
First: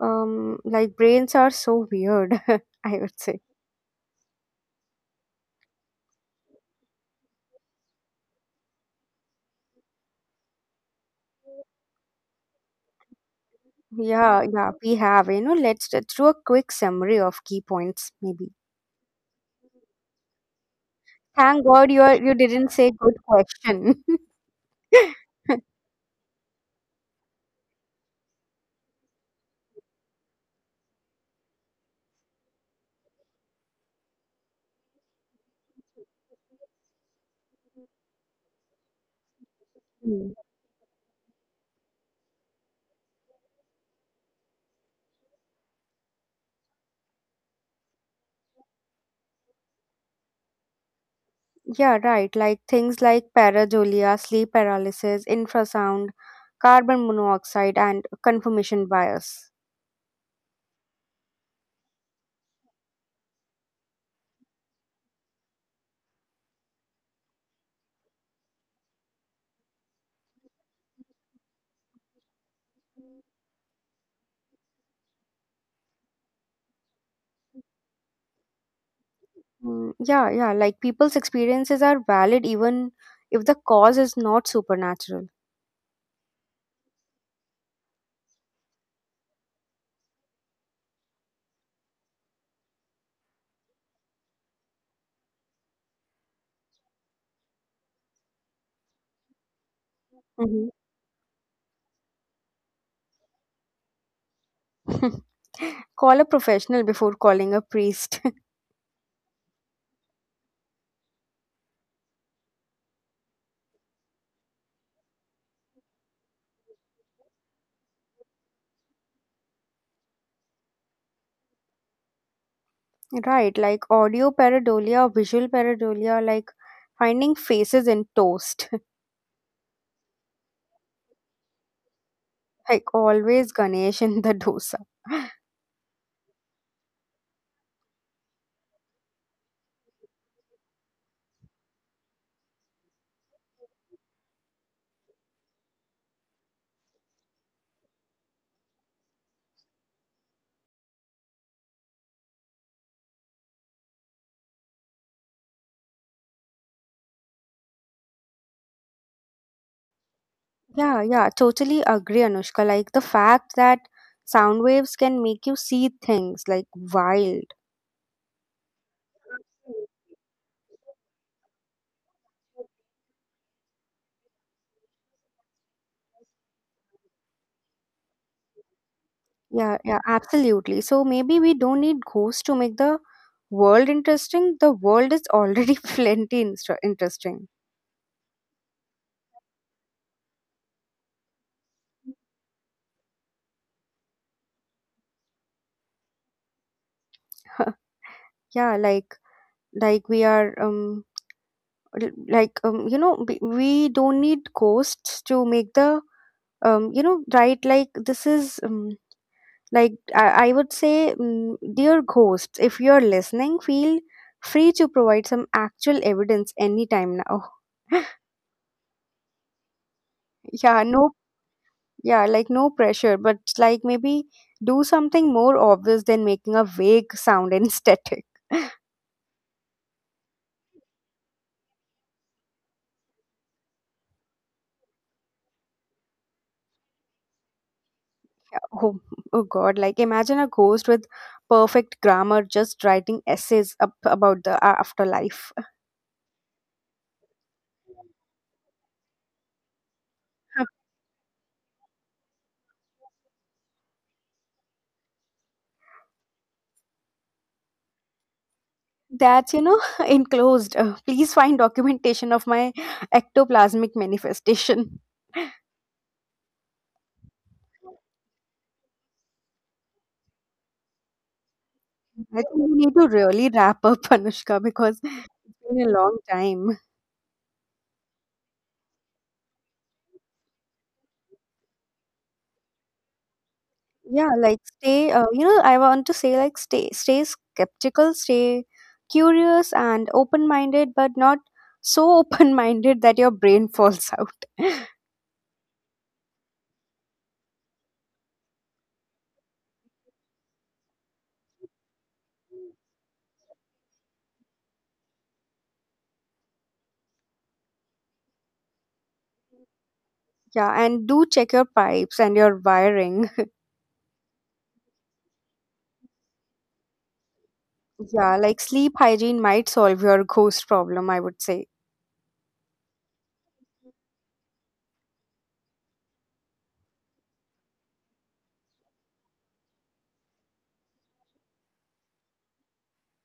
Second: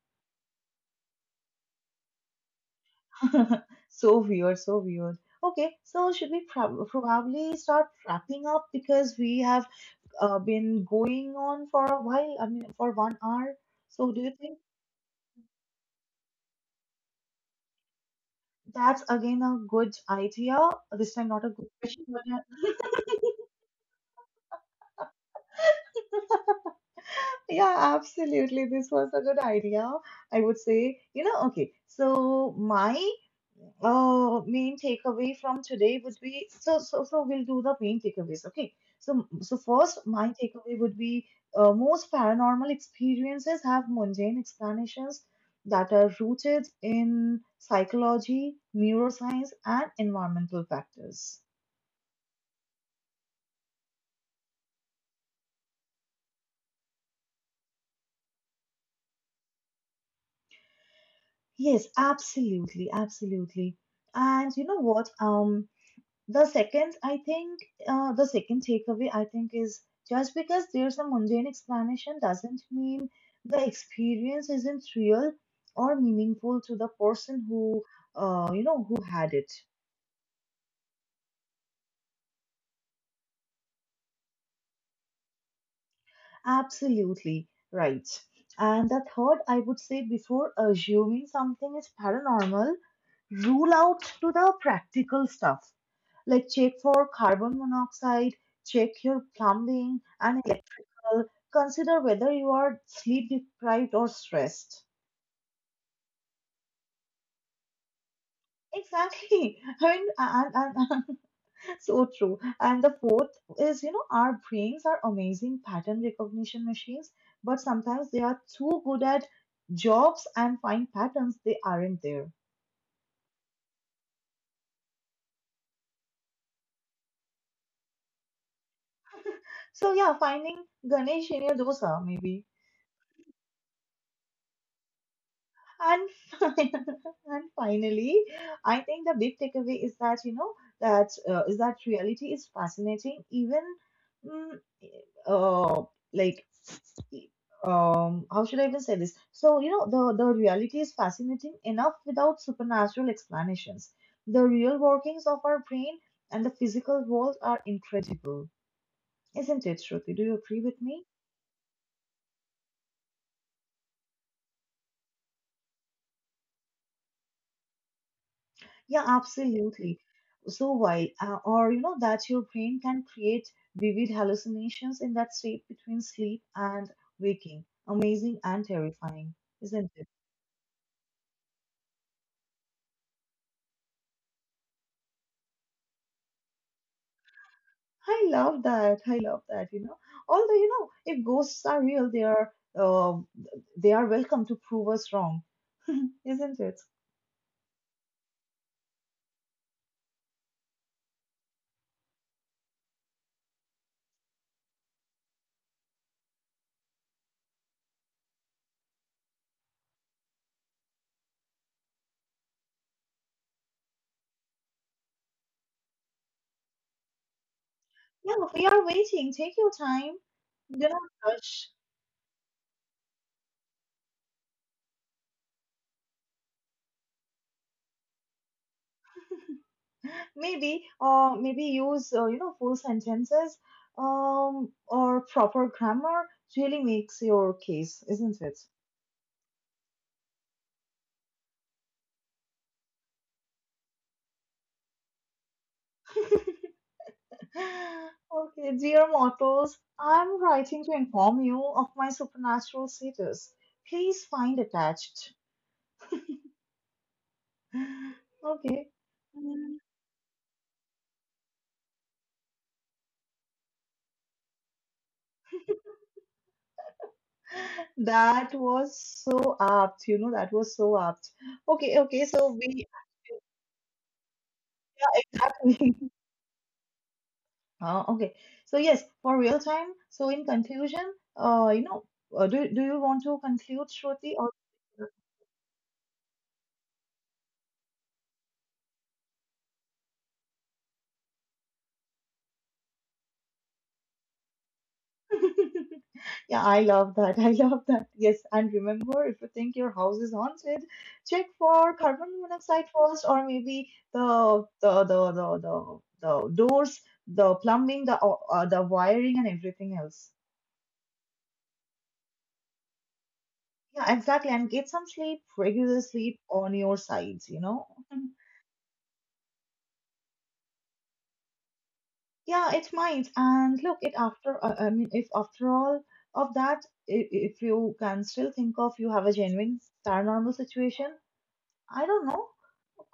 Speaker 2: Like brains are so weird, I would say.
Speaker 1: So weird, so weird. Okay, so probably start wrapping up because we have been going on for a while. I mean, for 1 hour. So do you
Speaker 2: Yeah,
Speaker 1: think
Speaker 2: yeah, we have. You know, let's do a quick summary of key points, maybe.
Speaker 1: that's again a good idea? This time not a
Speaker 2: Thank
Speaker 1: good
Speaker 2: God you
Speaker 1: question,
Speaker 2: are,
Speaker 1: but
Speaker 2: you didn't say good question.
Speaker 1: yeah, absolutely. This was a good idea. I would say, okay. So my main takeaway from today would be we'll do the main takeaways, okay? So first, my
Speaker 2: Hmm.
Speaker 1: takeaway would be most paranormal experiences have mundane explanations that are rooted in psychology, neuroscience, and environmental factors.
Speaker 2: Yeah, right. Like things like pareidolia, sleep paralysis, infrasound, carbon monoxide, and confirmation bias.
Speaker 1: Yes, absolutely, absolutely. And you know what? The second, I think, the second takeaway, I think, is just because there's a mundane explanation doesn't mean the experience isn't real or meaningful to the person who, who had it.
Speaker 2: Mm, yeah, yeah, like people's experiences are valid even if the cause is not supernatural.
Speaker 1: Absolutely right. And the third, I would say, before assuming something is paranormal, rule out to the practical stuff like check for carbon monoxide, check your plumbing and
Speaker 2: Mhm.
Speaker 1: people consider whether you are sleep deprived or stressed.
Speaker 2: Call a professional before calling a priest.
Speaker 1: Exactly. I mean, and so true. And the fourth is, you know, our brains are amazing pattern recognition machines, but sometimes they are too good at jobs and find patterns they aren't there.
Speaker 2: Right, like audio pareidolia or visual pareidolia, like finding faces in toast.
Speaker 1: So yeah, finding Ganesh in your dosa maybe.
Speaker 2: Like always Ganesh in the dosa.
Speaker 1: And, fin- and finally, I think the big takeaway is that you know that is that reality is fascinating, even mm, eh, uh, like e- how should I even say this? So you know the reality is fascinating enough without supernatural explanations. The real workings of our brain and the physical world are incredible, isn't it, Shruti? Do you agree with
Speaker 2: Yeah,
Speaker 1: me?
Speaker 2: yeah, totally agree, Anushka. Like the fact that sound waves can make you see things like wild.
Speaker 1: Yeah, absolutely. So wild, or you know, that your brain can create vivid hallucinations in that state between sleep and waking. Amazing and terrifying,
Speaker 2: Yeah,
Speaker 1: isn't
Speaker 2: yeah,
Speaker 1: it?
Speaker 2: absolutely. So maybe we don't need ghosts to make the world interesting. The world is already plenty interesting.
Speaker 1: I love that. I love that, you know. Although, you know, if ghosts are real, uh, they are welcome to prove us wrong, isn't it?
Speaker 2: Yeah, like like we are um you know we don't need ghosts to make the right like this is like I would say dear ghosts if you're listening feel free to provide some actual evidence anytime now.
Speaker 1: Yeah, we are waiting. Take your time.
Speaker 2: Yeah
Speaker 1: Do not
Speaker 2: no.
Speaker 1: rush.
Speaker 2: Yeah, like no pressure, but like maybe do something more obvious than making a vague sound in static.
Speaker 1: Maybe maybe use you know, full sentences or proper grammar really makes your case, isn't it?
Speaker 2: Oh, oh God, like imagine a ghost with perfect grammar just writing essays up about the afterlife.
Speaker 1: Okay, dear mortals, I'm writing to inform you of my supernatural status. Please find attached. Okay.
Speaker 2: That's, you
Speaker 1: Mm.
Speaker 2: know, enclosed. Please find documentation of my ectoplasmic manifestation.
Speaker 1: That was so apt, you know, that was so apt. Okay, okay,
Speaker 2: I
Speaker 1: so
Speaker 2: think we
Speaker 1: we
Speaker 2: need to really wrap up, Anushka, because it's been a long time.
Speaker 1: ah, okay. So yes, for real time. So in conclusion, do you want to conclude,
Speaker 2: Yeah,
Speaker 1: Shruti, or
Speaker 2: like stay, you know, I want to say like stay skeptical, stay curious and open-minded, but not so open-minded that your brain falls out.
Speaker 1: yeah, I love that. I love that. Yes, and remember, if you think your house is haunted, check for carbon monoxide first, or maybe the doors, the plumbing, the wiring, and everything else.
Speaker 2: Yeah, and do check your pipes and your wiring.
Speaker 1: Yeah, exactly. And get some sleep, regular sleep on your sides, you know.
Speaker 2: Yeah, like sleep hygiene might solve your ghost problem, I would say.
Speaker 1: Yeah, it might. And look, it after, I mean, if after all of that, if you can still think of you have a genuine paranormal situation, I don't know,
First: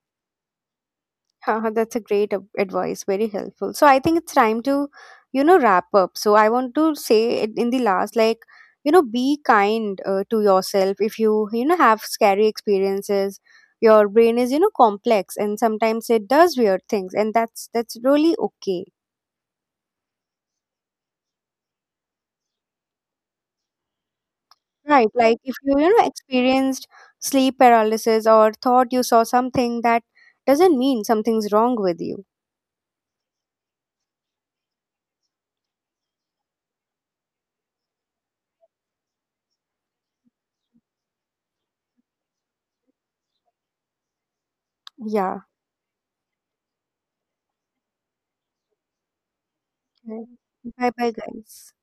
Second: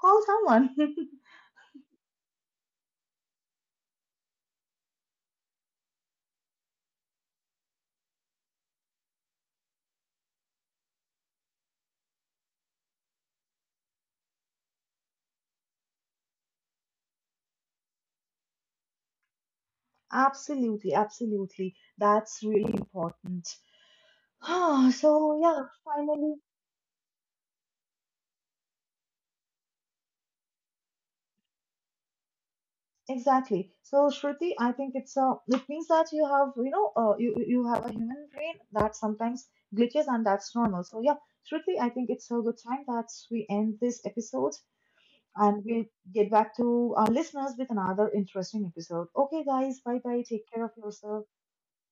Speaker 1: call someone.
Speaker 2: That's a great advice, very helpful. So I think it's time to, you know, wrap up. So I want to say it in the last, like, you know, be kind to yourself. If you, you know, have scary experiences, your brain is, you know, complex, and sometimes it does weird things, and that's really okay,
Speaker 1: Absolutely, absolutely. That's really important. Ah,
Speaker 2: right?
Speaker 1: so
Speaker 2: Like if
Speaker 1: yeah,
Speaker 2: you, you know,
Speaker 1: finally,
Speaker 2: experienced sleep paralysis or thought you saw something that doesn't mean something's wrong with you.
Speaker 1: exactly. So Shruti, I think it's a, it means that you have, you know, you have a human brain that sometimes glitches and that's normal. So yeah, Shruti, I think it's a good time that we end this episode.
Speaker 2: Yeah.
Speaker 1: And we'll get back to our listeners with another interesting episode. Okay, guys, bye bye. Take care of
Speaker 2: Bye bye,
Speaker 1: yourself.
Speaker 2: guys.